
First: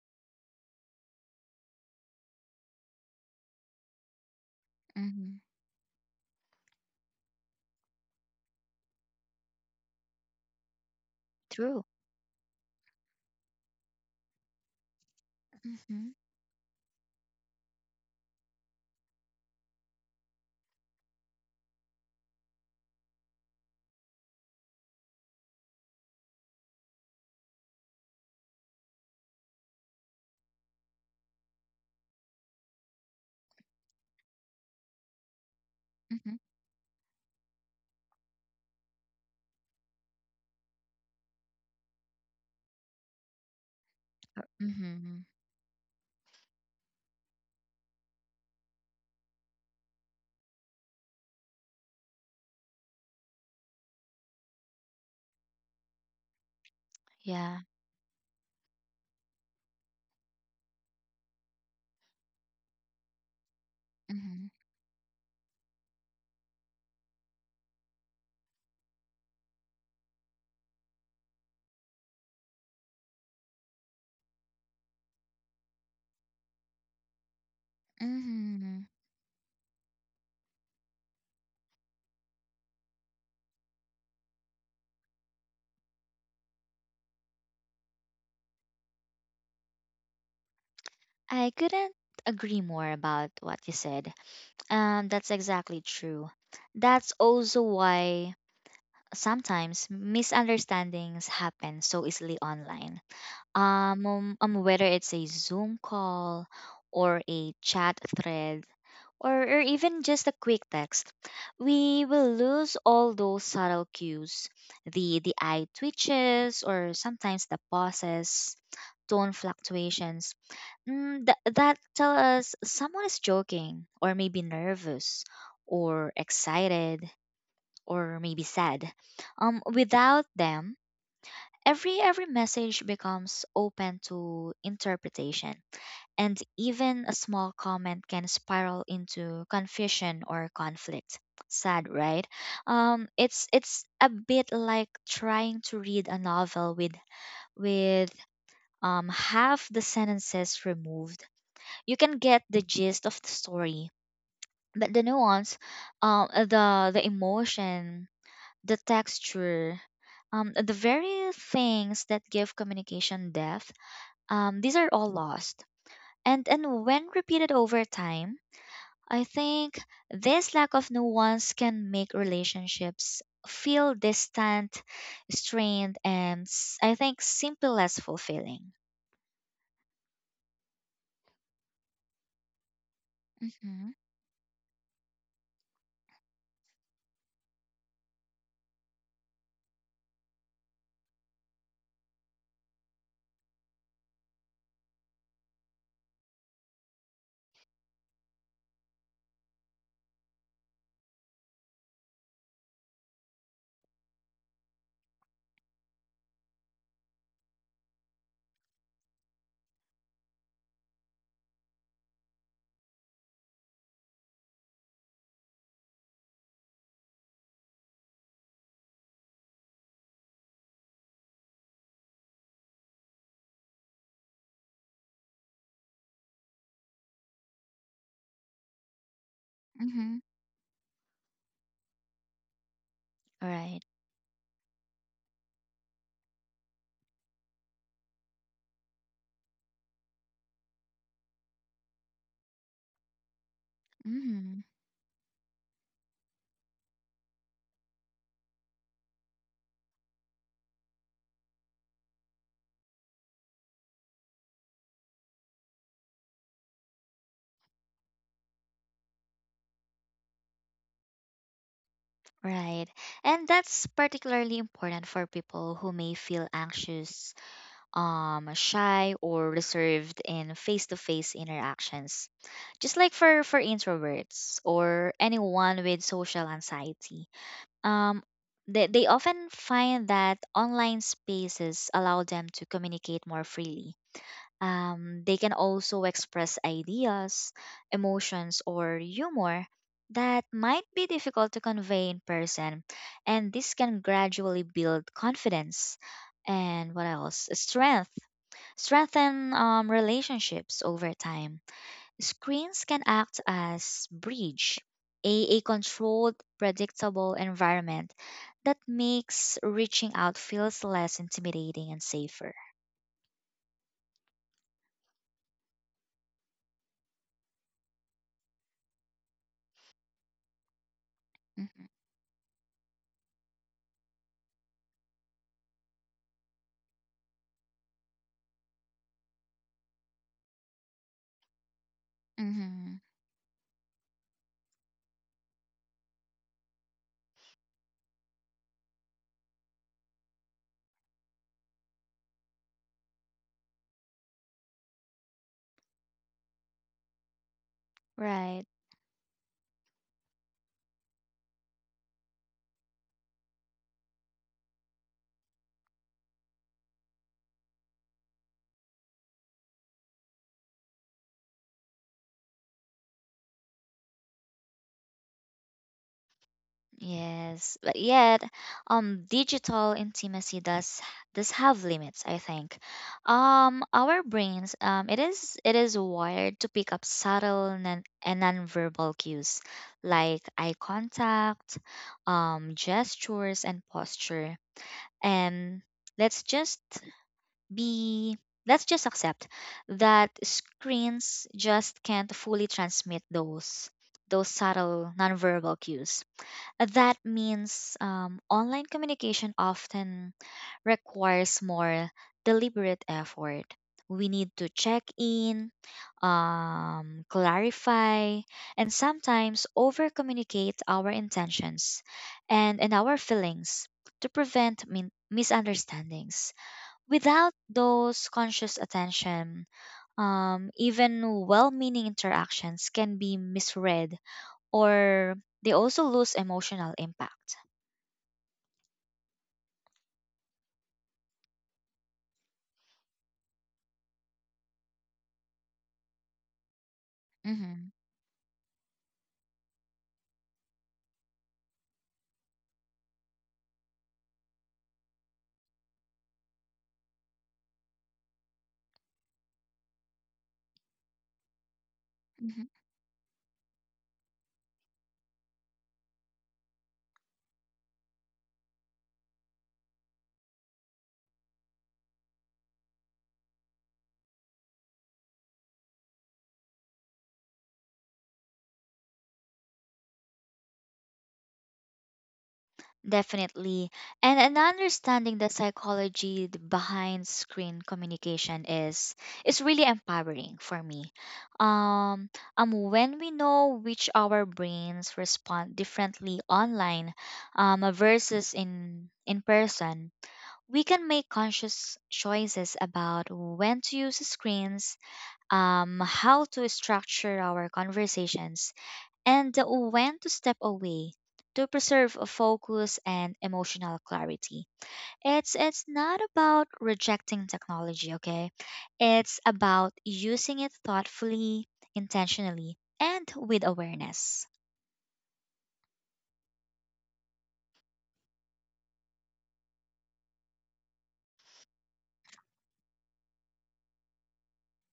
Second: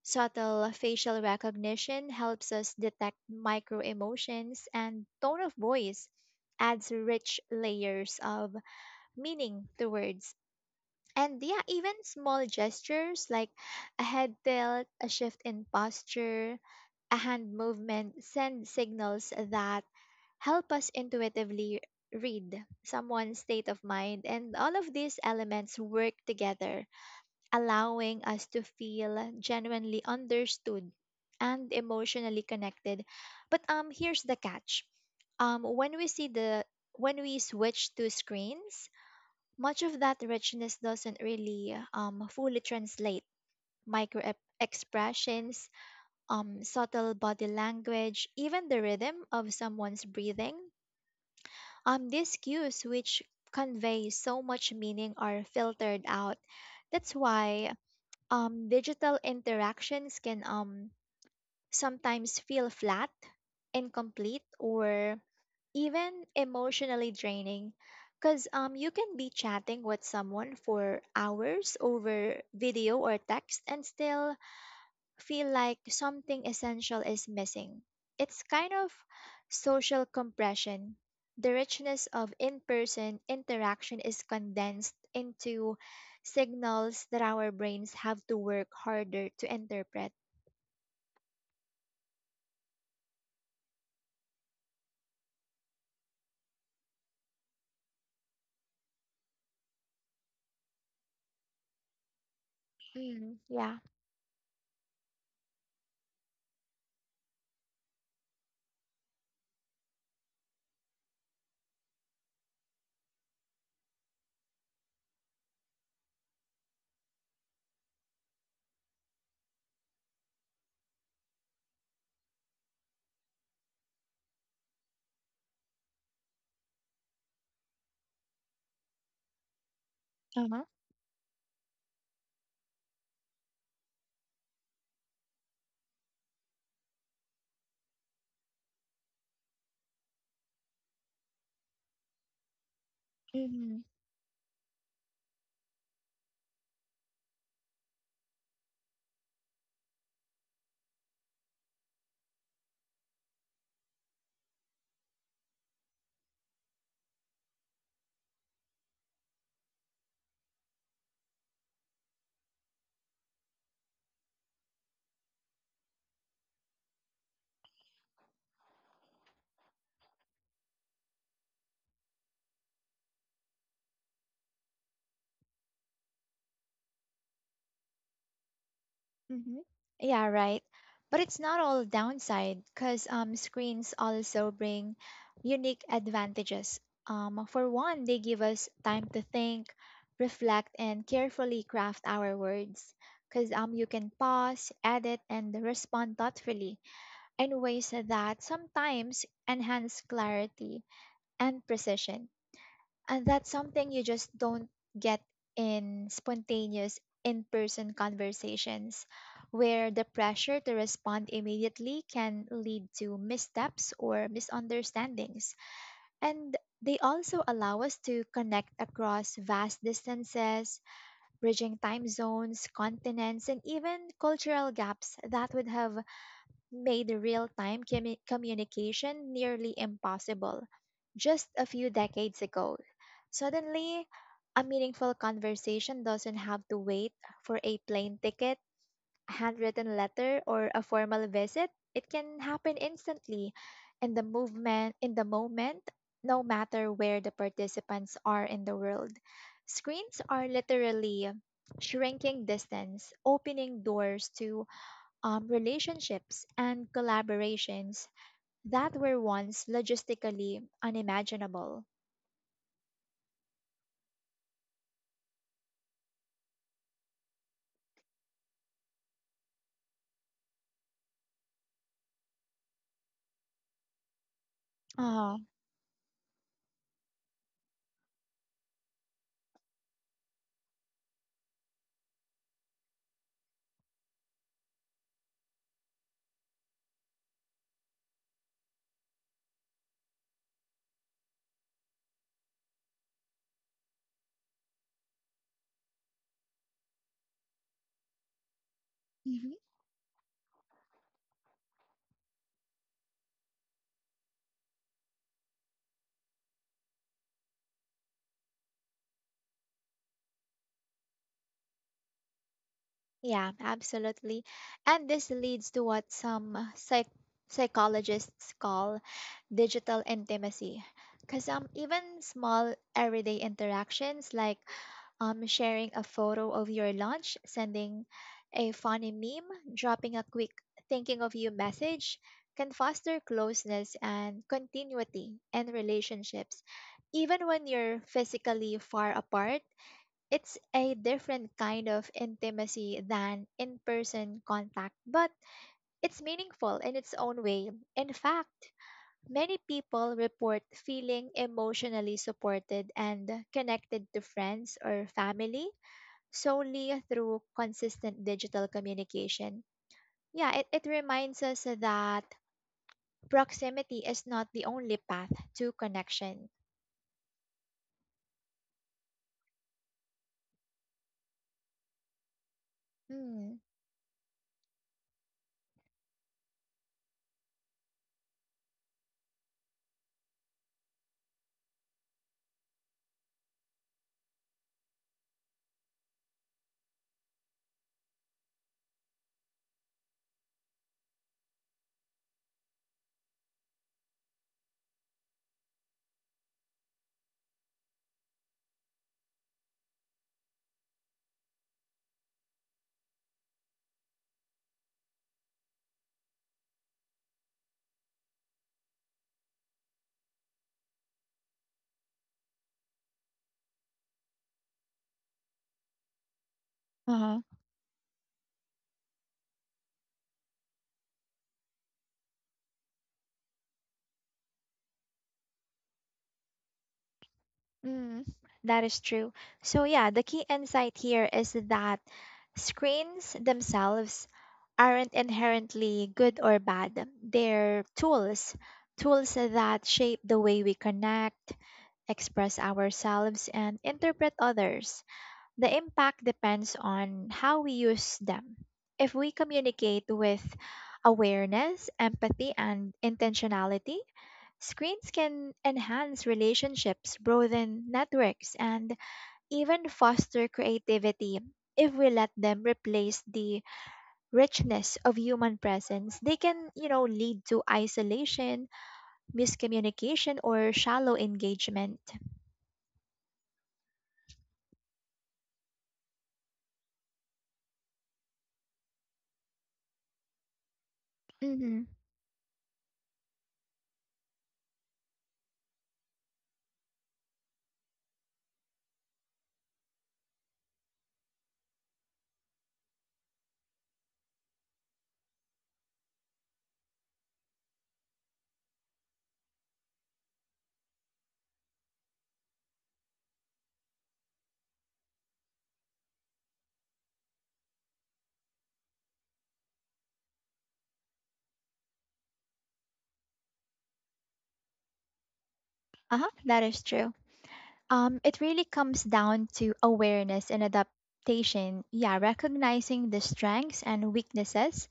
[SPEAKER 1] Subtle facial recognition helps us detect micro emotions, and
[SPEAKER 2] Mhm.
[SPEAKER 1] tone of voice adds rich layers of meaning to words. And yeah,
[SPEAKER 2] True.
[SPEAKER 1] even small gestures like a head tilt, a shift in
[SPEAKER 2] Mhm,
[SPEAKER 1] posture, a hand movement send signals that help us intuitively read someone's state of mind. And all of these elements work together, allowing us to feel genuinely understood and emotionally connected. But here's the catch. Um when we see
[SPEAKER 2] mhm,
[SPEAKER 1] the when we switch to screens, much of that richness doesn't really fully translate.
[SPEAKER 2] mhm.
[SPEAKER 1] Expressions, subtle body language, even the rhythm of someone's breathing. These cues, which convey so much meaning, are filtered out. That's
[SPEAKER 2] Yeah.
[SPEAKER 1] why digital interactions can sometimes feel flat, incomplete,
[SPEAKER 2] Mm-hmm.
[SPEAKER 1] or even emotionally draining because you can be chatting with someone for hours over video or text and still feel like something essential is missing. It's kind
[SPEAKER 2] Mm-hmm.
[SPEAKER 1] of social compression. The richness of in person interaction is condensed into signals that our brains have to work harder to interpret.
[SPEAKER 2] I couldn't agree more about what you said. And that's exactly true. That's also why sometimes misunderstandings happen so easily online.
[SPEAKER 1] Mm, yeah.
[SPEAKER 2] Whether it's a Zoom call or a chat thread or even just a quick text, we will lose all those subtle cues, the eye twitches or sometimes the pauses, tone fluctuations that tell us someone is joking or maybe nervous or excited or maybe sad. Without them, every message becomes open to interpretation, and even a small comment can spiral into confusion or conflict. Sad, right? It's
[SPEAKER 1] Mhm.
[SPEAKER 2] a bit like trying to read a novel with half the sentences removed. You can get the gist of the story, but the nuance, the emotion, the texture, the very things that give communication depth, these are all lost. And when repeated over time, I think this lack of nuance can make relationships feel distant, strained, and I think simple, less fulfilling.
[SPEAKER 1] Mhm. Yeah, right. But it's not all downside because
[SPEAKER 2] Mm-hmm,
[SPEAKER 1] screens also bring unique advantages. For one, they give us time to think, reflect, and carefully craft our words. Because you can pause, edit, and respond thoughtfully in ways that sometimes enhance clarity and precision. And that's something you just don't get in spontaneous in person conversations, where the pressure to respond immediately can lead to missteps or misunderstandings. And they also allow us to connect across vast distances, bridging time zones, continents, and even cultural gaps that would have made real time communication nearly
[SPEAKER 2] mm-hmm.
[SPEAKER 1] impossible just a few decades ago.
[SPEAKER 2] Right.
[SPEAKER 1] Suddenly, a meaningful conversation doesn't have to wait for a plane ticket, a handwritten letter, or a formal visit. It can happen instantly in the
[SPEAKER 2] Mm-hmm.
[SPEAKER 1] moment, no matter where the participants are in the world. Screens are literally shrinking distance, opening doors to relationships and collaborations that were once logistically unimaginable.
[SPEAKER 2] Right. And that's particularly important for people who may feel anxious, shy, or reserved in face to face interactions. Just like for introverts or
[SPEAKER 1] Ah,
[SPEAKER 2] anyone with social anxiety. Um, they often find that online spaces allow them to communicate more freely. They can also express ideas, emotions, or humor that might be difficult to convey in person, and this can gradually build confidence and what else? Strengthen relationships over time. Screens can act as bridge, a controlled, predictable environment that makes reaching out feels less intimidating and safer.
[SPEAKER 1] yeah, absolutely. And this leads to what some psychologists call digital intimacy. Because
[SPEAKER 2] Hmm.
[SPEAKER 1] even small everyday interactions like sharing a photo of your lunch, sending a funny meme, dropping a quick thinking of you message, can
[SPEAKER 2] Hmm.
[SPEAKER 1] foster closeness and continuity in relationships, even when you're physically far apart. It's a different kind of intimacy than in person contact, but it's meaningful in its own way. In
[SPEAKER 2] Right.
[SPEAKER 1] fact, many people report feeling emotionally supported and connected to friends or family solely through consistent digital communication. Yeah, it reminds us that proximity is not the only path to connection.
[SPEAKER 2] Yes, but yet, digital intimacy does have limits, I think.
[SPEAKER 1] Hmm.
[SPEAKER 2] Our brains, it is wired to pick up subtle non- and nonverbal cues like eye contact, gestures and posture. And let's just be let's just accept that screens just can't fully transmit those subtle nonverbal cues. That means, online communication often requires more deliberate effort. We need to check in, clarify, and sometimes over communicate our intentions and our feelings to prevent misunderstandings. Without those conscious attention, even well meaning interactions can be misread, or they also lose emotional impact.
[SPEAKER 1] Mm, that is true. So, yeah, the key insight here is that screens themselves aren't inherently good or bad. They're
[SPEAKER 2] Mhm,
[SPEAKER 1] tools, tools that shape the way we connect, express ourselves, and interpret others. The impact depends on how we use them. If we communicate with awareness, empathy,
[SPEAKER 2] mhm.
[SPEAKER 1] and intentionality, screens can enhance relationships, broaden networks, and even foster creativity. If we let them replace the richness of human presence, they can, you know, lead to isolation, miscommunication, or shallow engagement.
[SPEAKER 2] Definitely. And, an understanding the psychology behind screen communication is really empowering for me.
[SPEAKER 1] Mm-hmm.
[SPEAKER 2] Um, when we know which our brains respond differently online, versus in person, we can make conscious choices about when to use screens, how to structure our conversations and when to step away to preserve a focus and emotional clarity. It's not about rejecting technology, okay? It's about using it thoughtfully, intentionally, and with awareness.
[SPEAKER 1] Uh-huh, that is true. It really comes down to awareness and adaptation. Yeah, recognizing the strengths and weaknesses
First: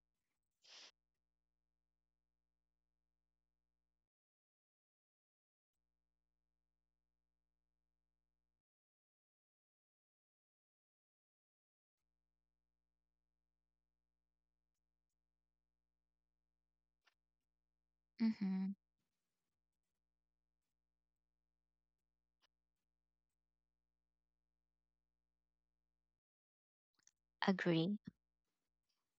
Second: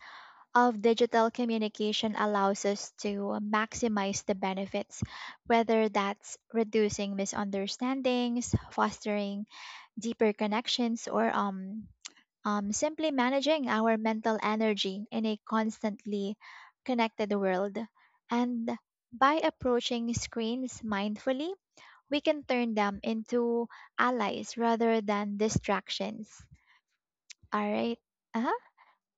[SPEAKER 1] of digital communication allows us to maximize the benefits, whether that's reducing misunderstandings, fostering deeper connections, or simply managing our mental energy in a constantly connected world.
[SPEAKER 2] Mhm.
[SPEAKER 1] And by approaching screens mindfully, we can turn them into allies rather than distractions. All
[SPEAKER 2] Agree.
[SPEAKER 1] right. Uh-huh.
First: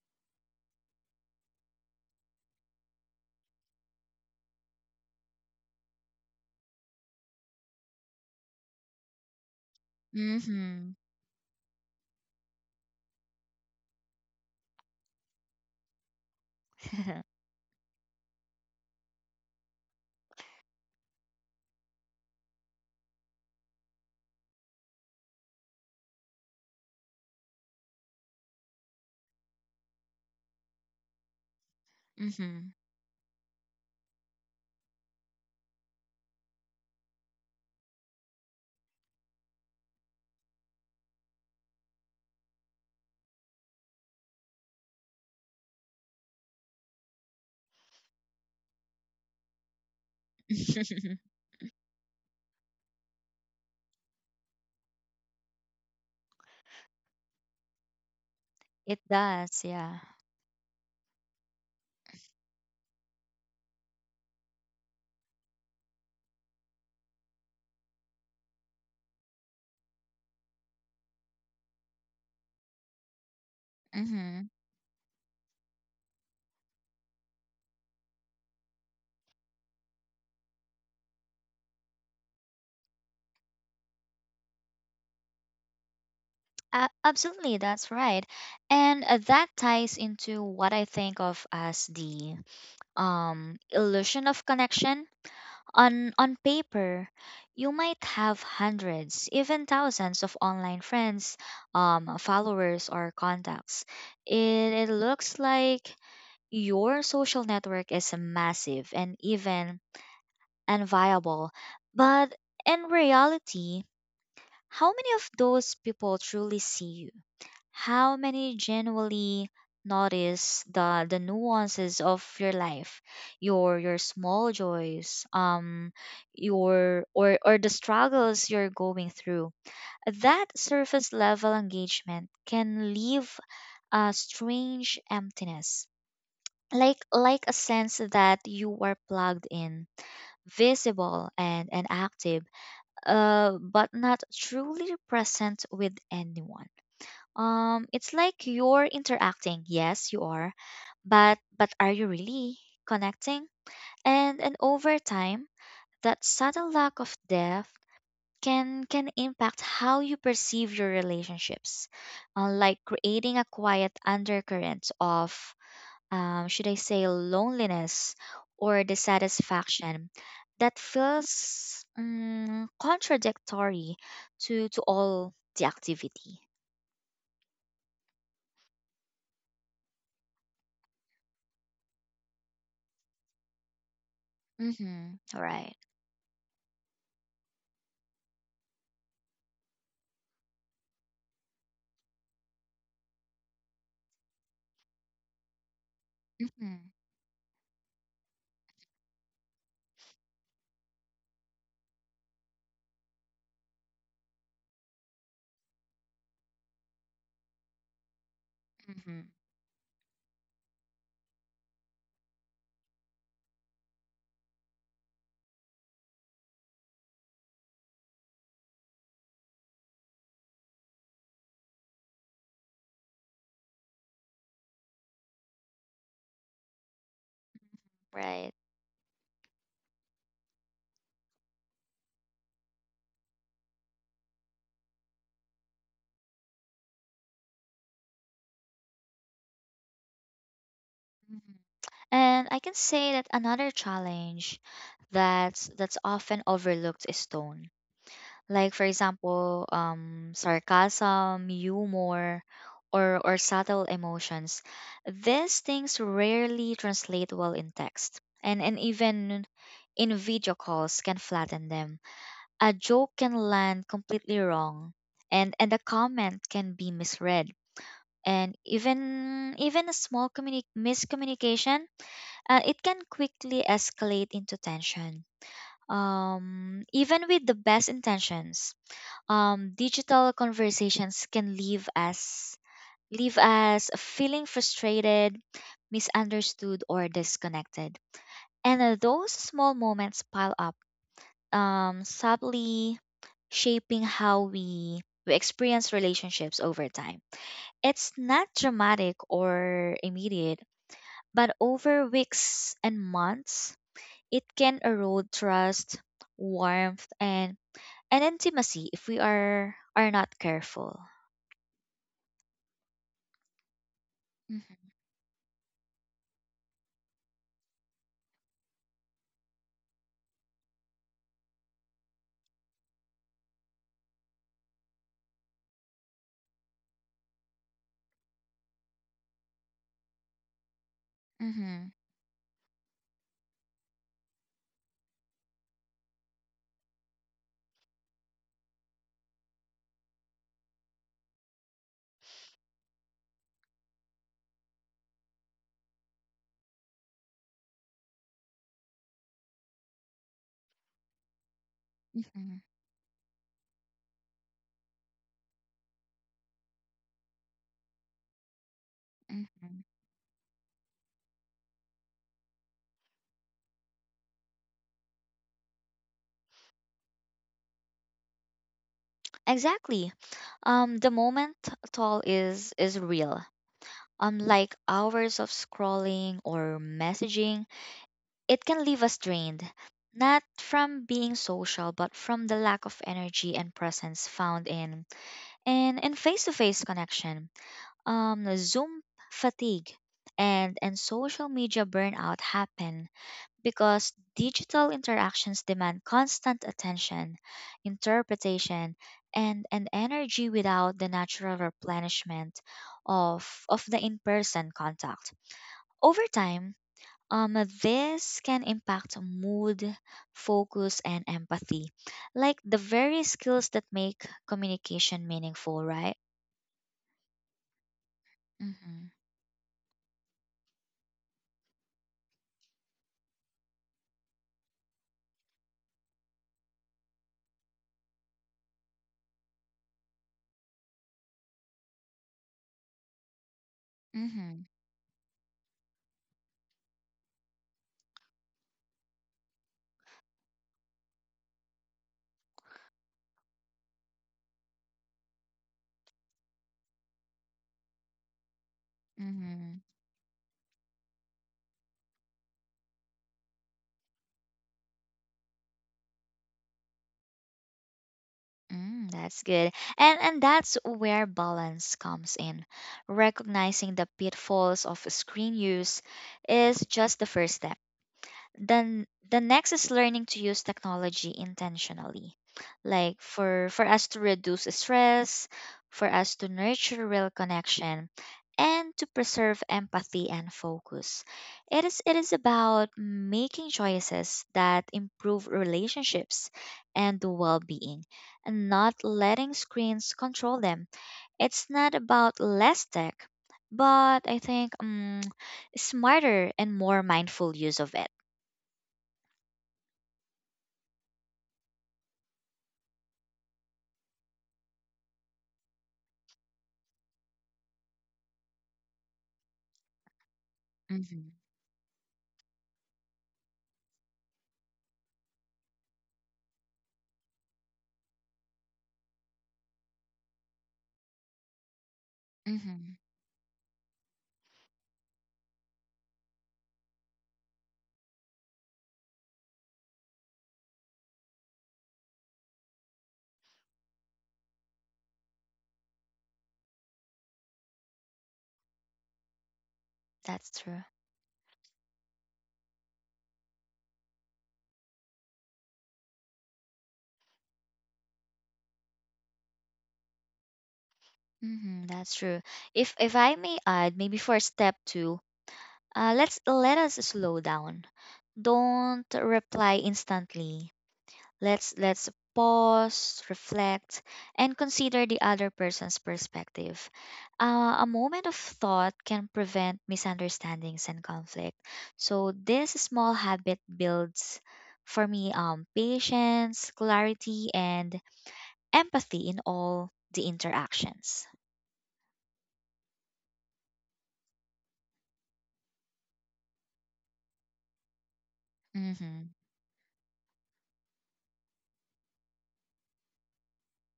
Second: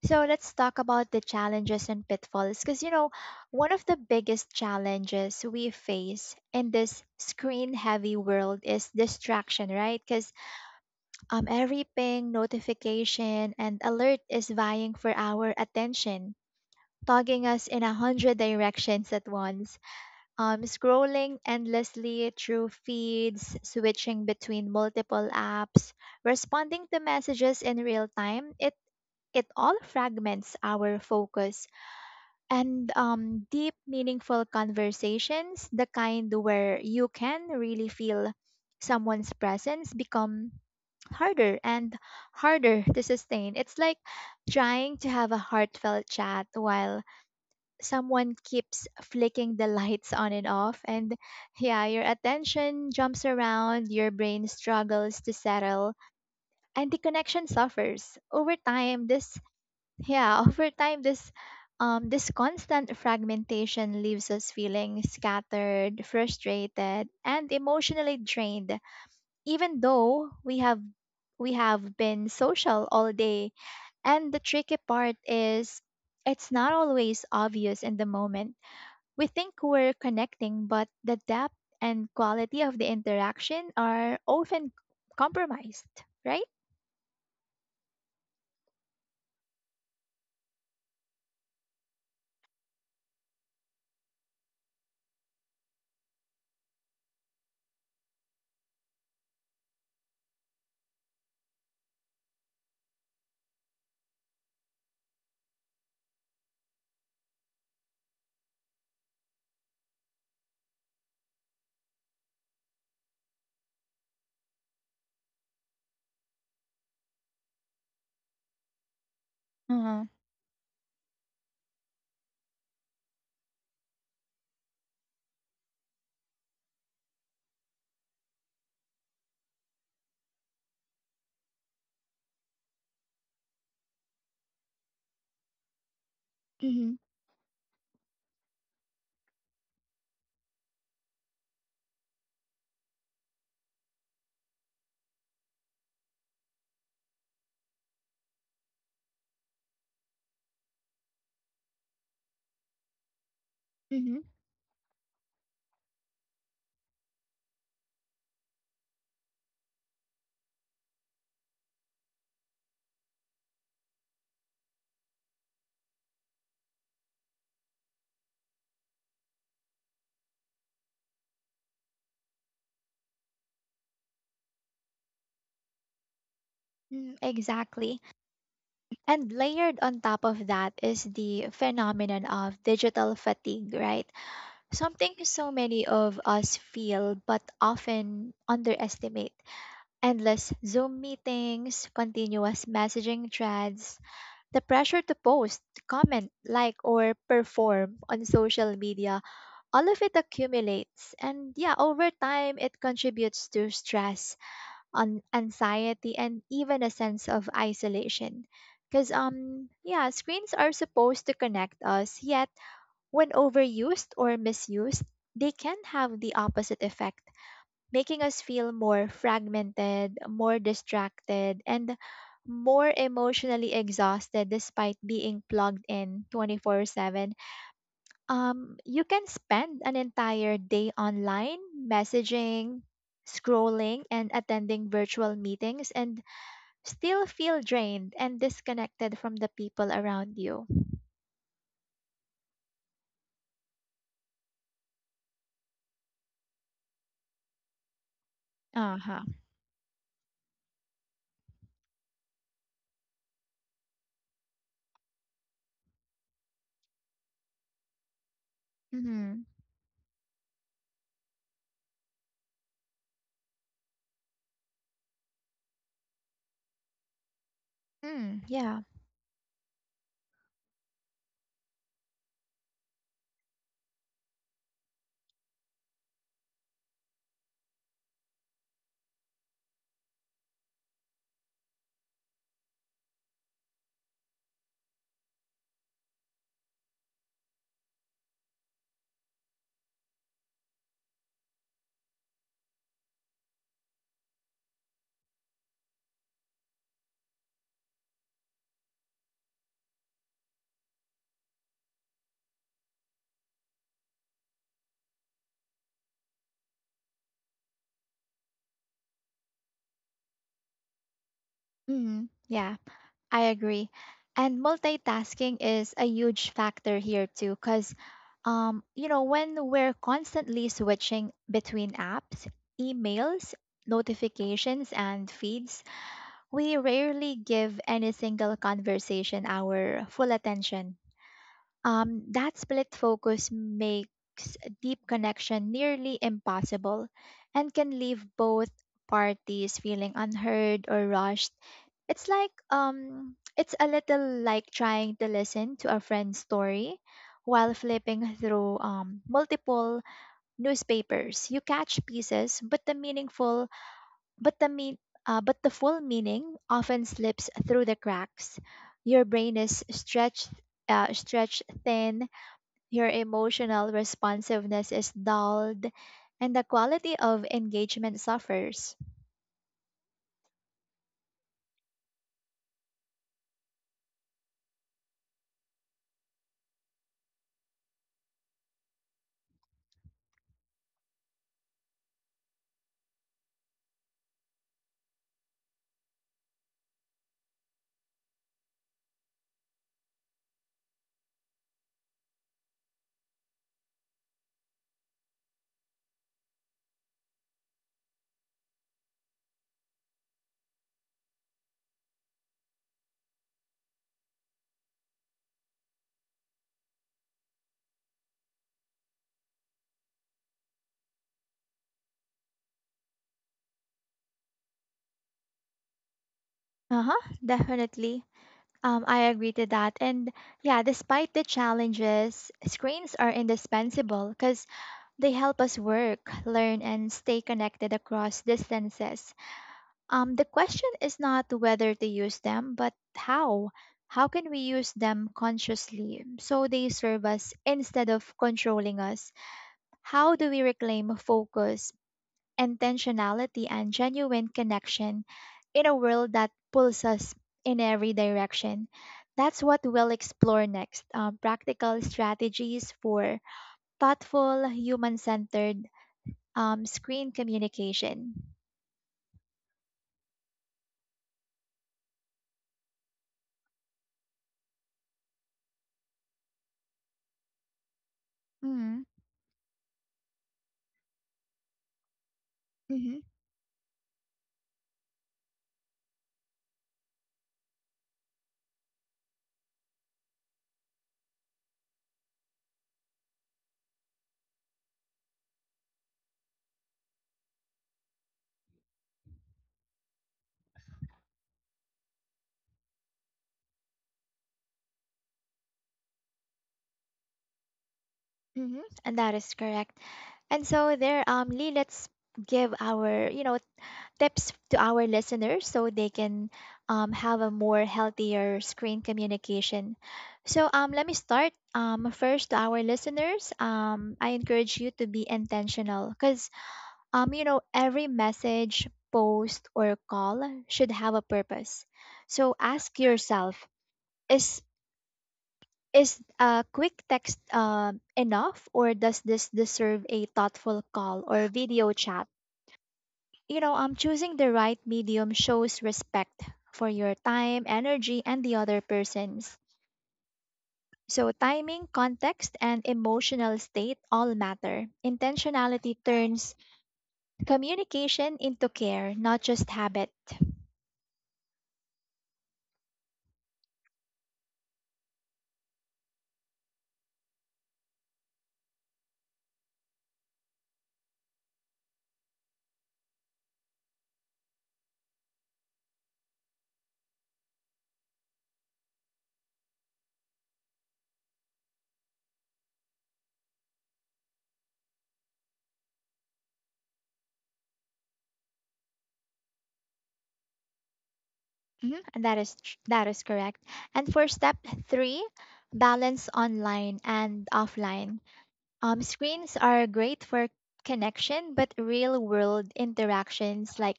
[SPEAKER 1] So let's talk about the challenges and pitfalls because you know, one of the biggest challenges we face in this screen heavy world is distraction, right? Because
[SPEAKER 2] Mhm.
[SPEAKER 1] every ping, notification, and alert is vying for our attention, togging us in a hundred directions at once. Scrolling endlessly through feeds, switching between multiple apps, responding to messages in real time, it all fragments our focus,
[SPEAKER 2] Mhm.
[SPEAKER 1] and deep, meaningful conversations, the kind where you can really feel someone's presence, become harder and harder to sustain. It's like trying to have a heartfelt chat while someone keeps flicking the lights on and off. And yeah, your attention jumps around, your brain struggles to settle, and the connection suffers. Over
[SPEAKER 2] It
[SPEAKER 1] time, this
[SPEAKER 2] does, yeah.
[SPEAKER 1] Yeah, over time, this this constant fragmentation leaves us feeling scattered, frustrated, and emotionally drained, even though we have been social all day. And the
[SPEAKER 2] Mhm.
[SPEAKER 1] tricky part is it's not always obvious in the moment. We think we're connecting, but the depth and quality of the interaction are often compromised, right?
[SPEAKER 2] Absolutely, that's right. And that ties into what I think of as the, illusion of connection. On paper, you might have hundreds, even thousands of online friends, followers, or contacts. It, it looks like your social network is massive and even unviable. But in reality, how many of those people truly see you? How many genuinely
[SPEAKER 1] Uh-huh.
[SPEAKER 2] notice the nuances of your life, your small joys, your or the struggles you're going through? That surface level engagement can leave a strange emptiness,
[SPEAKER 1] Mm-hmm.
[SPEAKER 2] like a sense that you are plugged in, visible and active, but not truly present with anyone. It's like you're interacting. Yes, you are. But are you really connecting? And over time, that subtle lack of depth can impact how you perceive your relationships. Like creating a quiet undercurrent of, should I say, loneliness or dissatisfaction that feels, contradictory to all the activity.
[SPEAKER 1] Mm-hmm. Exactly. And layered on top of that is the phenomenon of digital fatigue, right? Something
[SPEAKER 2] Mm-hmm.
[SPEAKER 1] so
[SPEAKER 2] Right.
[SPEAKER 1] many of us feel but often underestimate. Endless Zoom meetings, continuous messaging threads, the pressure to post, comment, like,
[SPEAKER 2] Hmm.
[SPEAKER 1] or perform on social media, all of it accumulates. And yeah, over time, it contributes to stress, on anxiety, and even a sense of isolation because
[SPEAKER 2] Hmm.
[SPEAKER 1] yeah, screens are supposed to connect us, yet when overused or misused, they can have the opposite effect, making us feel more fragmented, more distracted, and more emotionally exhausted despite being plugged in 24/7.
[SPEAKER 2] Right.
[SPEAKER 1] You can spend an entire day online, messaging, scrolling, and attending virtual meetings, and still feel drained and disconnected from the people around you.
[SPEAKER 2] Hmm. And I can say that another challenge that's often overlooked is tone. Like for
[SPEAKER 1] Uh-huh.
[SPEAKER 2] example, sarcasm, humor, or subtle emotions. These things rarely translate well in text, and
[SPEAKER 1] Mm-hmm.
[SPEAKER 2] even in video calls can flatten them. A joke can land completely wrong, and a comment can be misread,
[SPEAKER 1] Mm,
[SPEAKER 2] and
[SPEAKER 1] yeah.
[SPEAKER 2] even a small miscommunication. It can quickly escalate into tension. Even with the best intentions, digital conversations can leave us feeling frustrated, misunderstood, or disconnected. And those small moments pile up, subtly shaping how we experience relationships over time. It's not dramatic or immediate, but over weeks and months, it can erode trust, warmth, and intimacy if we are not careful.
[SPEAKER 1] Mm, yeah, I agree. And multitasking is a huge factor here too, because you know, when we're constantly switching between apps, emails, notifications, and feeds, we rarely give any single conversation our full attention.
[SPEAKER 2] Mm-hmm.
[SPEAKER 1] That split focus makes a deep connection nearly impossible and can leave both parties feeling unheard or rushed. It's like it's a little like trying to listen to a friend's story while flipping through multiple newspapers. You catch
[SPEAKER 2] Hmm.
[SPEAKER 1] pieces, but the meaningful but the mean but the full meaning often slips through the cracks. Your brain
[SPEAKER 2] Hmm.
[SPEAKER 1] is stretched thin, your emotional responsiveness is dulled, and the quality of engagement suffers.
[SPEAKER 2] Exactly. The moment toll is real. Like hours of scrolling or messaging, it can leave us drained, not from being social, but from the lack of energy and presence found in face-to-face connection. Zoom fatigue and social media burnout happen because digital interactions demand constant attention, interpretation, and energy without the natural replenishment of of the in-person contact. Over time, this can impact mood, focus, and empathy, like the very skills that make communication meaningful, right?
[SPEAKER 1] Uh huh, definitely.
[SPEAKER 2] Mhm.
[SPEAKER 1] I agree to that. And yeah, despite the challenges, screens are indispensable because they help us work, learn, and stay connected across distances. The question is not whether to use them, but how. How can we
[SPEAKER 2] Mhm.
[SPEAKER 1] use them consciously so they serve us instead of controlling us? How do we reclaim focus, intentionality, and genuine connection in a world that pulls us in every direction? That's what
[SPEAKER 2] Mhm.
[SPEAKER 1] we'll explore next: practical strategies for thoughtful, human centered screen communication.
[SPEAKER 2] Mm, that's good. And that's where balance comes in. Recognizing the pitfalls of screen use is just the first step.
[SPEAKER 1] Mm-hmm,
[SPEAKER 2] Then the next is learning to use technology intentionally.
[SPEAKER 1] mm-hmm,
[SPEAKER 2] Like for us to reduce stress, for us to nurture real connection and to preserve empathy and focus. It is about making choices that improve relationships and the well-being and not letting screens control them. It's not about less tech, but I think, smarter and more mindful use of it.
[SPEAKER 1] mm-hmm. And that is correct. Lee, let's give our, tips to our listeners so they can have a more healthier screen communication. So let me
[SPEAKER 2] Mhm.
[SPEAKER 1] start first to our listeners. I encourage you to be intentional because every message, post, or call should have a purpose. So
[SPEAKER 2] Mhm.
[SPEAKER 1] ask yourself: Is is a quick text enough, or does this deserve a thoughtful call or video chat? Choosing the right medium shows respect for your time, energy, and the other person's.
[SPEAKER 2] That's true.
[SPEAKER 1] So, timing, context, and emotional state all matter. Intentionality turns communication into care, not just habit.
[SPEAKER 2] Mhm. That's true. If I may add, maybe for step two, let us slow down. Don't reply instantly. Let's pause, reflect, and consider the other person's perspective. A moment of thought can prevent misunderstandings and conflict. So this small habit builds, for me, patience, clarity, and empathy in all the interactions.
[SPEAKER 1] Mhm. And that is tr- That is correct. And for step three, balance online and offline.
[SPEAKER 2] Hmm.
[SPEAKER 1] Screens are great for connection, but real world interactions like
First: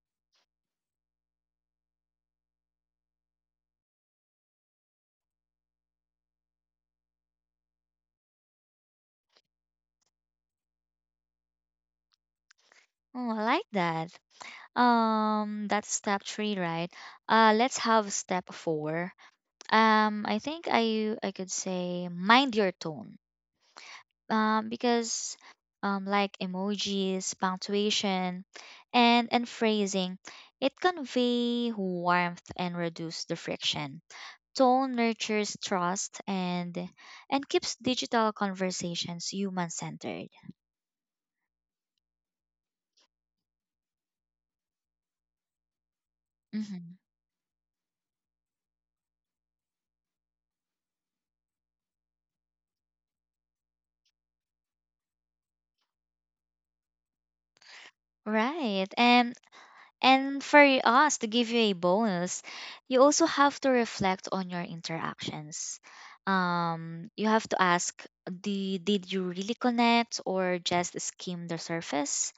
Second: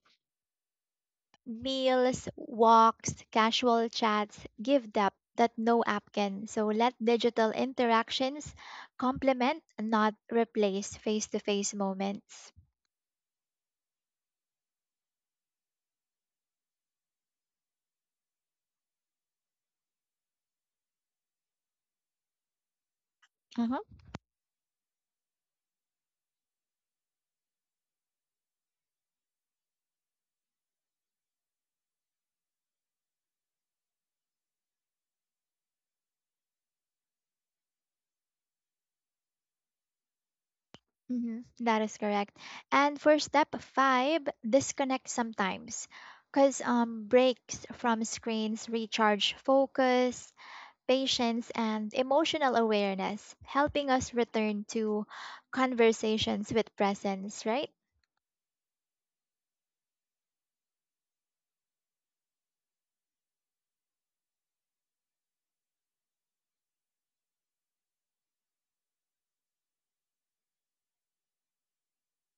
[SPEAKER 1] meals, walks, casual chats give depth that no app can. So let digital interactions complement, not replace face to face moments.
[SPEAKER 2] Oh, I like that. That's step three, right? Let's have step four. I think I could say, mind your tone.
[SPEAKER 1] Uh-huh.
[SPEAKER 2] Because, like emojis, punctuation, and phrasing, it convey warmth and reduce the friction. Tone nurtures trust and keeps digital conversations human centered.
[SPEAKER 1] Mhm. That is correct. And for step five, disconnect sometimes. Because breaks from screens recharge focus, patience, and emotional awareness, helping us return to conversations with presence, right?
[SPEAKER 2] Right. And for us to give you a bonus, you also have to reflect on your interactions. You have to ask, did you really connect or just skim the surface?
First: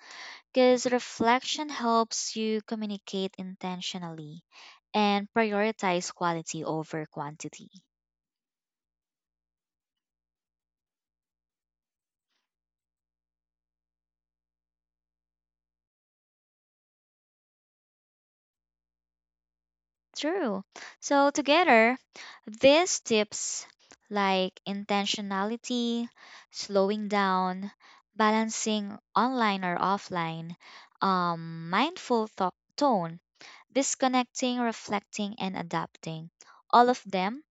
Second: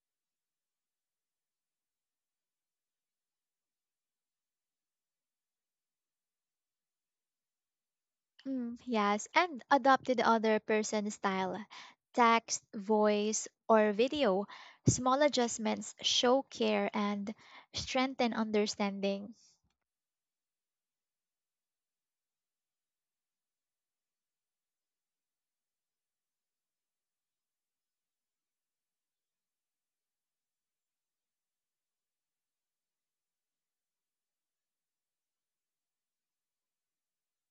[SPEAKER 2] Because reflection helps you communicate intentionally and prioritize quality over quantity.
[SPEAKER 1] Mm, yes, and adopt to the other person's style: text, voice, or video. Small adjustments show care and strengthen understanding.
[SPEAKER 2] True. So, together, these tips, like intentionality, slowing down, balancing online or offline, mindful tone, disconnecting, reflecting, and adapting. All of them,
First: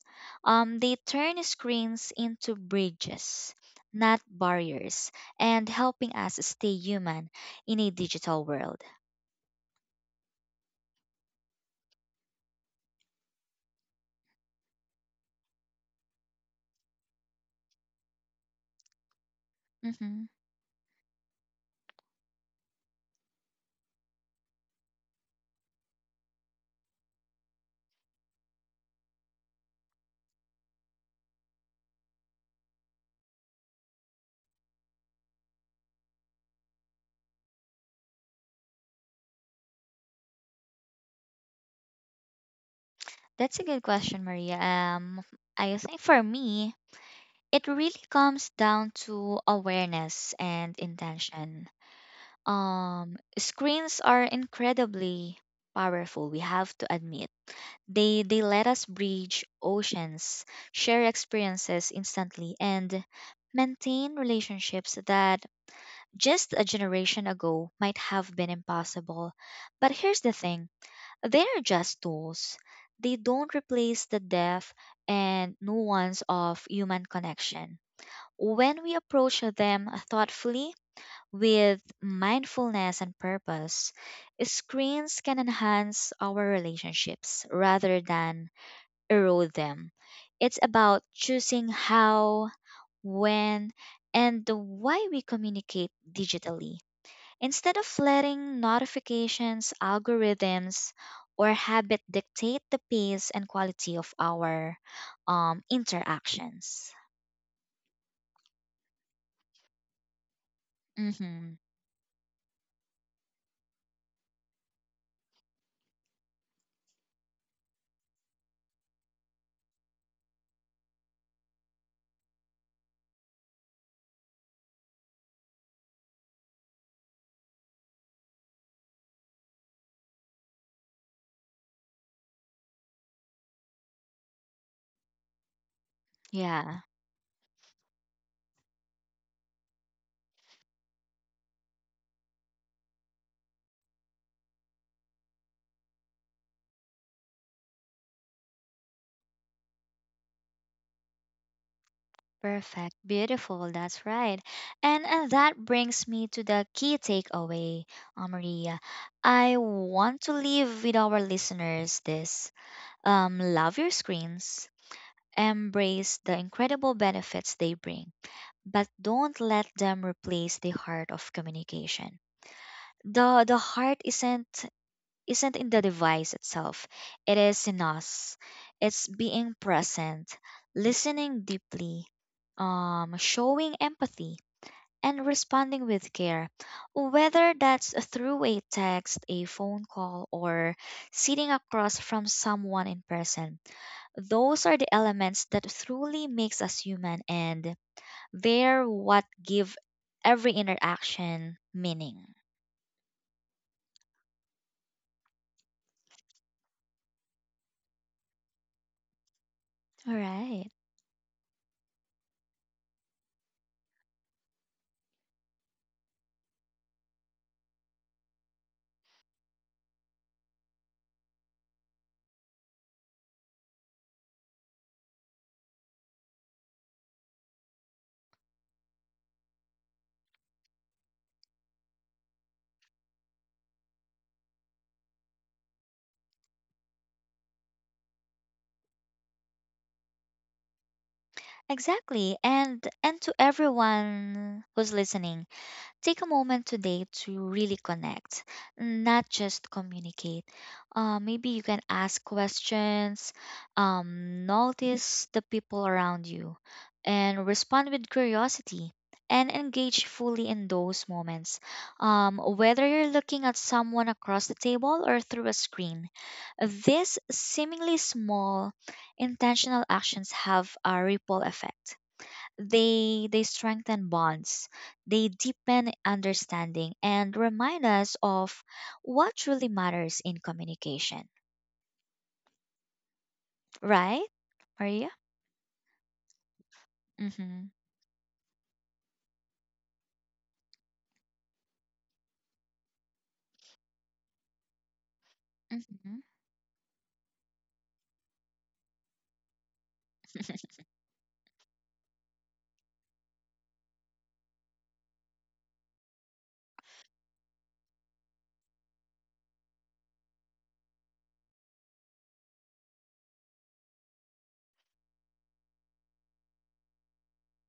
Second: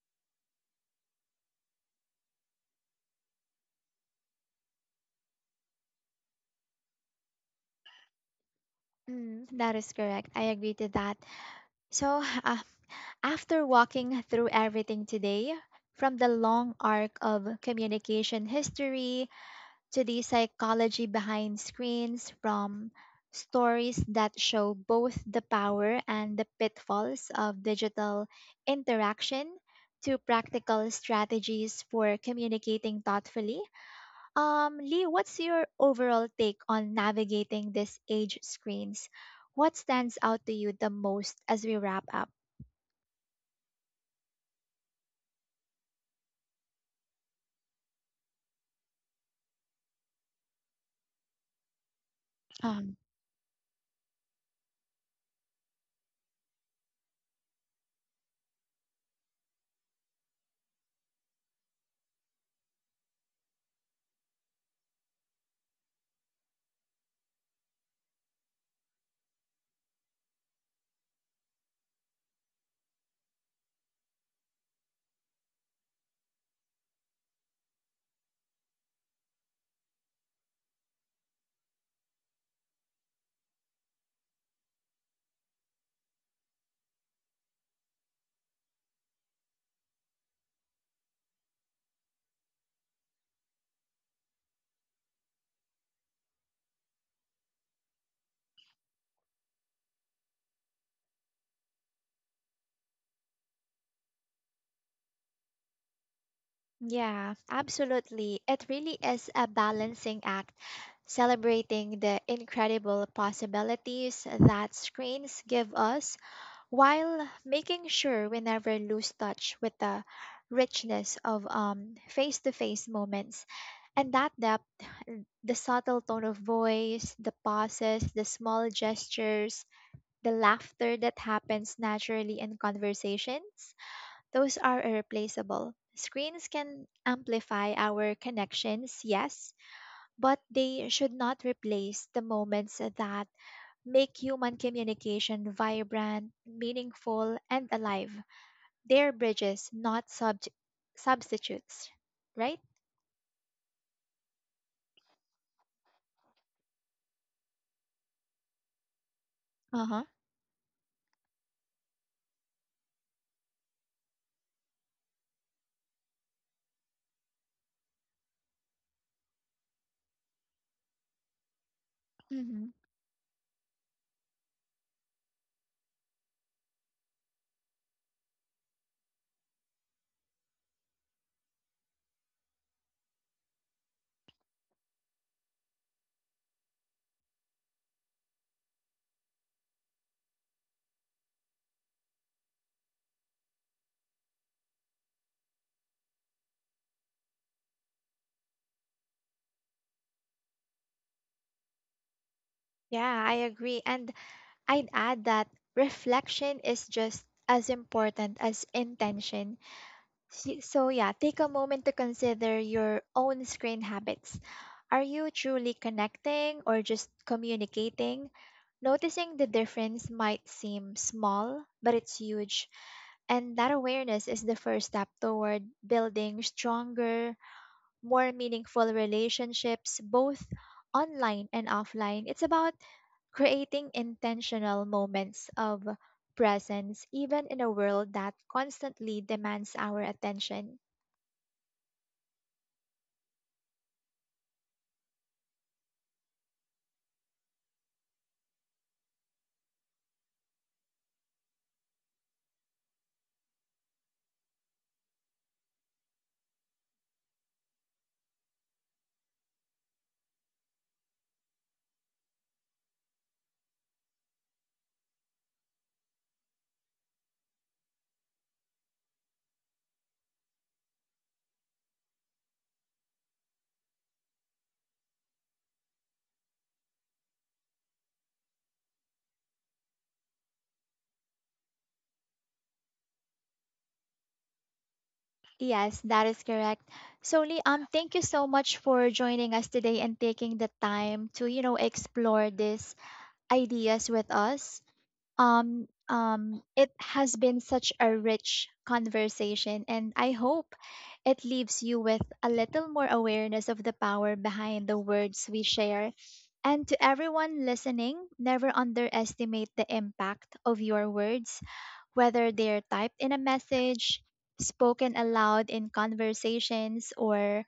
[SPEAKER 2] they turn screens into bridges, not barriers, and helping us stay human in a digital world.
[SPEAKER 1] Mm, that is correct. I agree to that. So, after walking through everything today, from the long arc of communication history to the
[SPEAKER 2] Mhm.
[SPEAKER 1] psychology behind screens, from stories that show both the power and the pitfalls of digital interaction to practical strategies for communicating thoughtfully. Lee, what's your overall take on navigating this age screens? What stands out to you the most as we wrap up?
[SPEAKER 2] That's a good question, Maria. I think for me, it really comes down to awareness and intention.
[SPEAKER 1] Um,
[SPEAKER 2] Screens are incredibly powerful. We have to admit, they let us bridge oceans, share experiences instantly, and maintain relationships that just a generation ago might have been impossible. But here's the thing. They are just tools. They don't replace the depth and nuance of human connection. When we approach them thoughtfully with mindfulness and purpose, screens can enhance our relationships rather than erode them. It's about choosing how, when, and why we communicate digitally, instead of letting notifications, algorithms, or habit dictate the pace and quality of our, interactions.
[SPEAKER 1] Yeah, absolutely. It really is a balancing act,
[SPEAKER 2] Mm-hmm.
[SPEAKER 1] celebrating the incredible possibilities that screens give us while making sure we never lose touch with the richness of face-to-face moments. And that depth, the subtle tone of voice, the pauses, the small gestures, the laughter that happens naturally in conversations, those are irreplaceable. Screens
[SPEAKER 2] Yeah,
[SPEAKER 1] can amplify our connections, yes, but they should not replace the moments that make human communication vibrant, meaningful, and alive. They're bridges, not substitutes, right?
[SPEAKER 2] perfect. Beautiful. That's right. And that brings me to the key takeaway, Maria. I
[SPEAKER 1] Uh huh.
[SPEAKER 2] want to leave with our listeners this, love your screens, embrace the incredible benefits they bring, but don't let them replace the heart of communication.
[SPEAKER 1] Hmm.
[SPEAKER 2] The heart isn't in the device itself. It is in us. It's being present, listening deeply, showing empathy, and responding with care. Whether that's through a text, a phone call, or sitting across from someone in person, those are the elements that truly makes us human, and they're what give every interaction meaning.
[SPEAKER 1] Yeah, I agree. And I'd add that reflection is just as important as intention.
[SPEAKER 2] All
[SPEAKER 1] Y-
[SPEAKER 2] right.
[SPEAKER 1] So, yeah, take a moment to consider your own screen habits. Are you truly connecting or just communicating? Noticing the difference might seem small, but it's huge. And that awareness is the first step toward building stronger, more meaningful relationships, both online and offline. It's about creating intentional moments of presence, even in a world that constantly demands our attention.
[SPEAKER 2] Exactly. And to everyone who's listening, take a moment today to really connect, not just communicate. Maybe you can ask questions, notice the people around you, and respond with curiosity and engage fully in those moments. Whether you're looking at someone across the table or through a screen, these seemingly small, intentional actions have a ripple effect. They strengthen bonds, they deepen understanding, and remind us of what truly matters in communication. Right, Maria?
[SPEAKER 1] Yes, that is correct. So,
[SPEAKER 2] Mm-hmm.
[SPEAKER 1] Liam, thank you so much for joining us today and taking the time to, explore these ideas with us.
[SPEAKER 2] Mm-hmm.
[SPEAKER 1] It has been such a rich conversation, and I hope it leaves you with a little more awareness of the power behind the words we share. And to everyone listening, never underestimate the impact of your words, whether they're typed in a message, spoken aloud in conversations, or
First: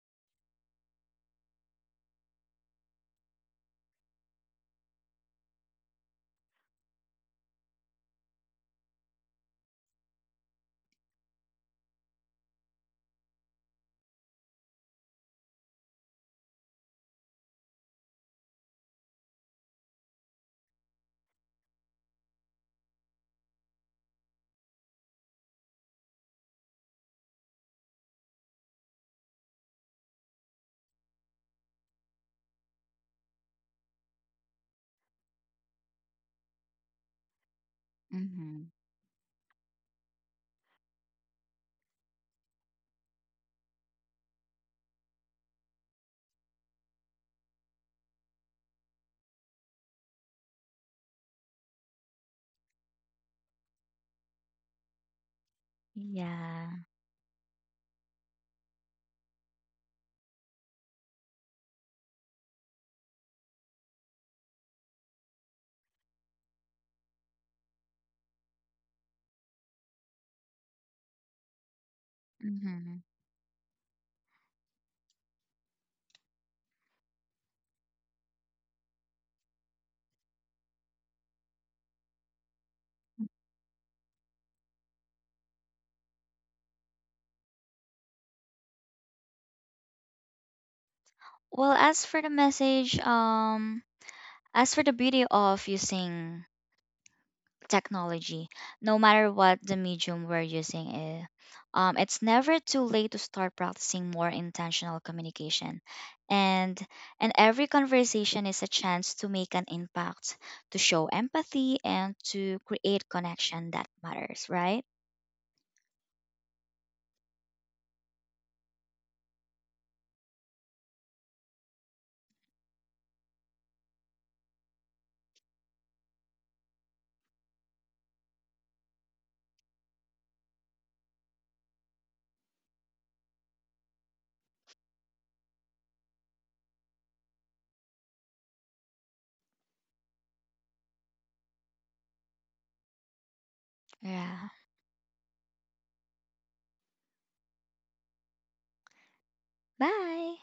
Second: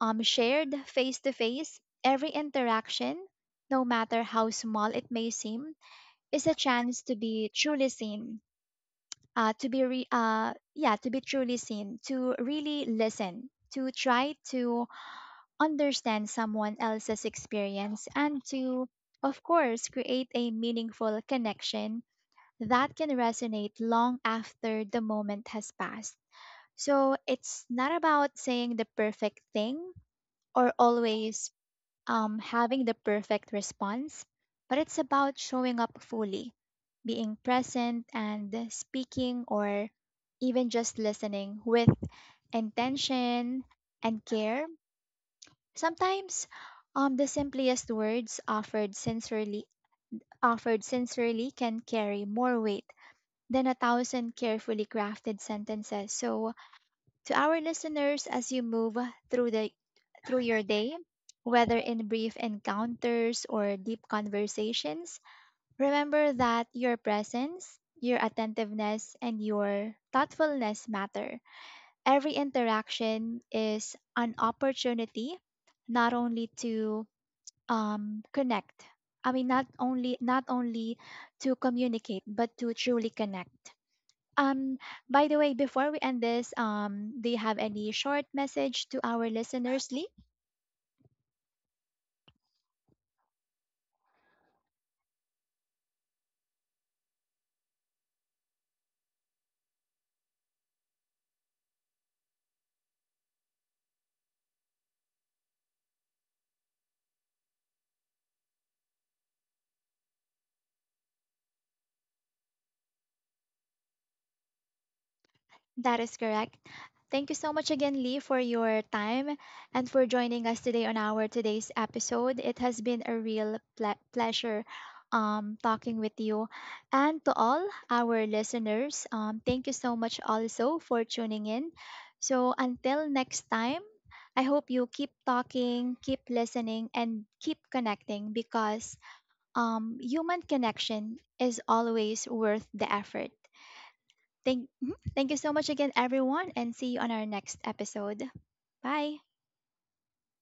[SPEAKER 1] shared face to face. Every interaction, no matter how small it may seem, is a chance to be truly seen, yeah, to be truly seen, to really listen, to try to understand someone else's experience, and to, of course, create a meaningful connection that can resonate long after the moment has passed. So it's not about saying the perfect thing or always having the perfect response, but it's about showing up fully, being present and
[SPEAKER 2] Mm-hmm.
[SPEAKER 1] speaking, or even just listening with intention and care. Sometimes the simplest words offered sincerely can carry more weight than a thousand carefully crafted sentences. So,
[SPEAKER 2] Yeah.
[SPEAKER 1] to our listeners, as you move through the through your day, whether in brief encounters or deep conversations, remember that your presence, your attentiveness, and your thoughtfulness matter. Every
[SPEAKER 2] Mm-hmm.
[SPEAKER 1] interaction is an opportunity not only to um, connect. Not only to communicate, but to truly connect. Um, by the way, before we end this, do you have any short message to our listeners, Lee?
[SPEAKER 2] Well, as for the message, as for the beauty of using technology, no matter what the medium we're using is. It's never too late to start practicing more intentional communication. And and every conversation is a chance to make an impact, to show empathy and to create connection that matters, right?
[SPEAKER 1] That is correct. Thank you so much again, Lee, for your time and for joining us today on our today's episode. It has been a real pleasure talking with you. And to all our listeners, thank you so much also for tuning in. So until next time, I hope you keep talking, keep listening, and keep connecting because human connection is always worth the effort.
[SPEAKER 2] Yeah.
[SPEAKER 1] Thank, mhm. Thank you so much again, everyone, and see you on our next episode. Bye.
[SPEAKER 2] Bye.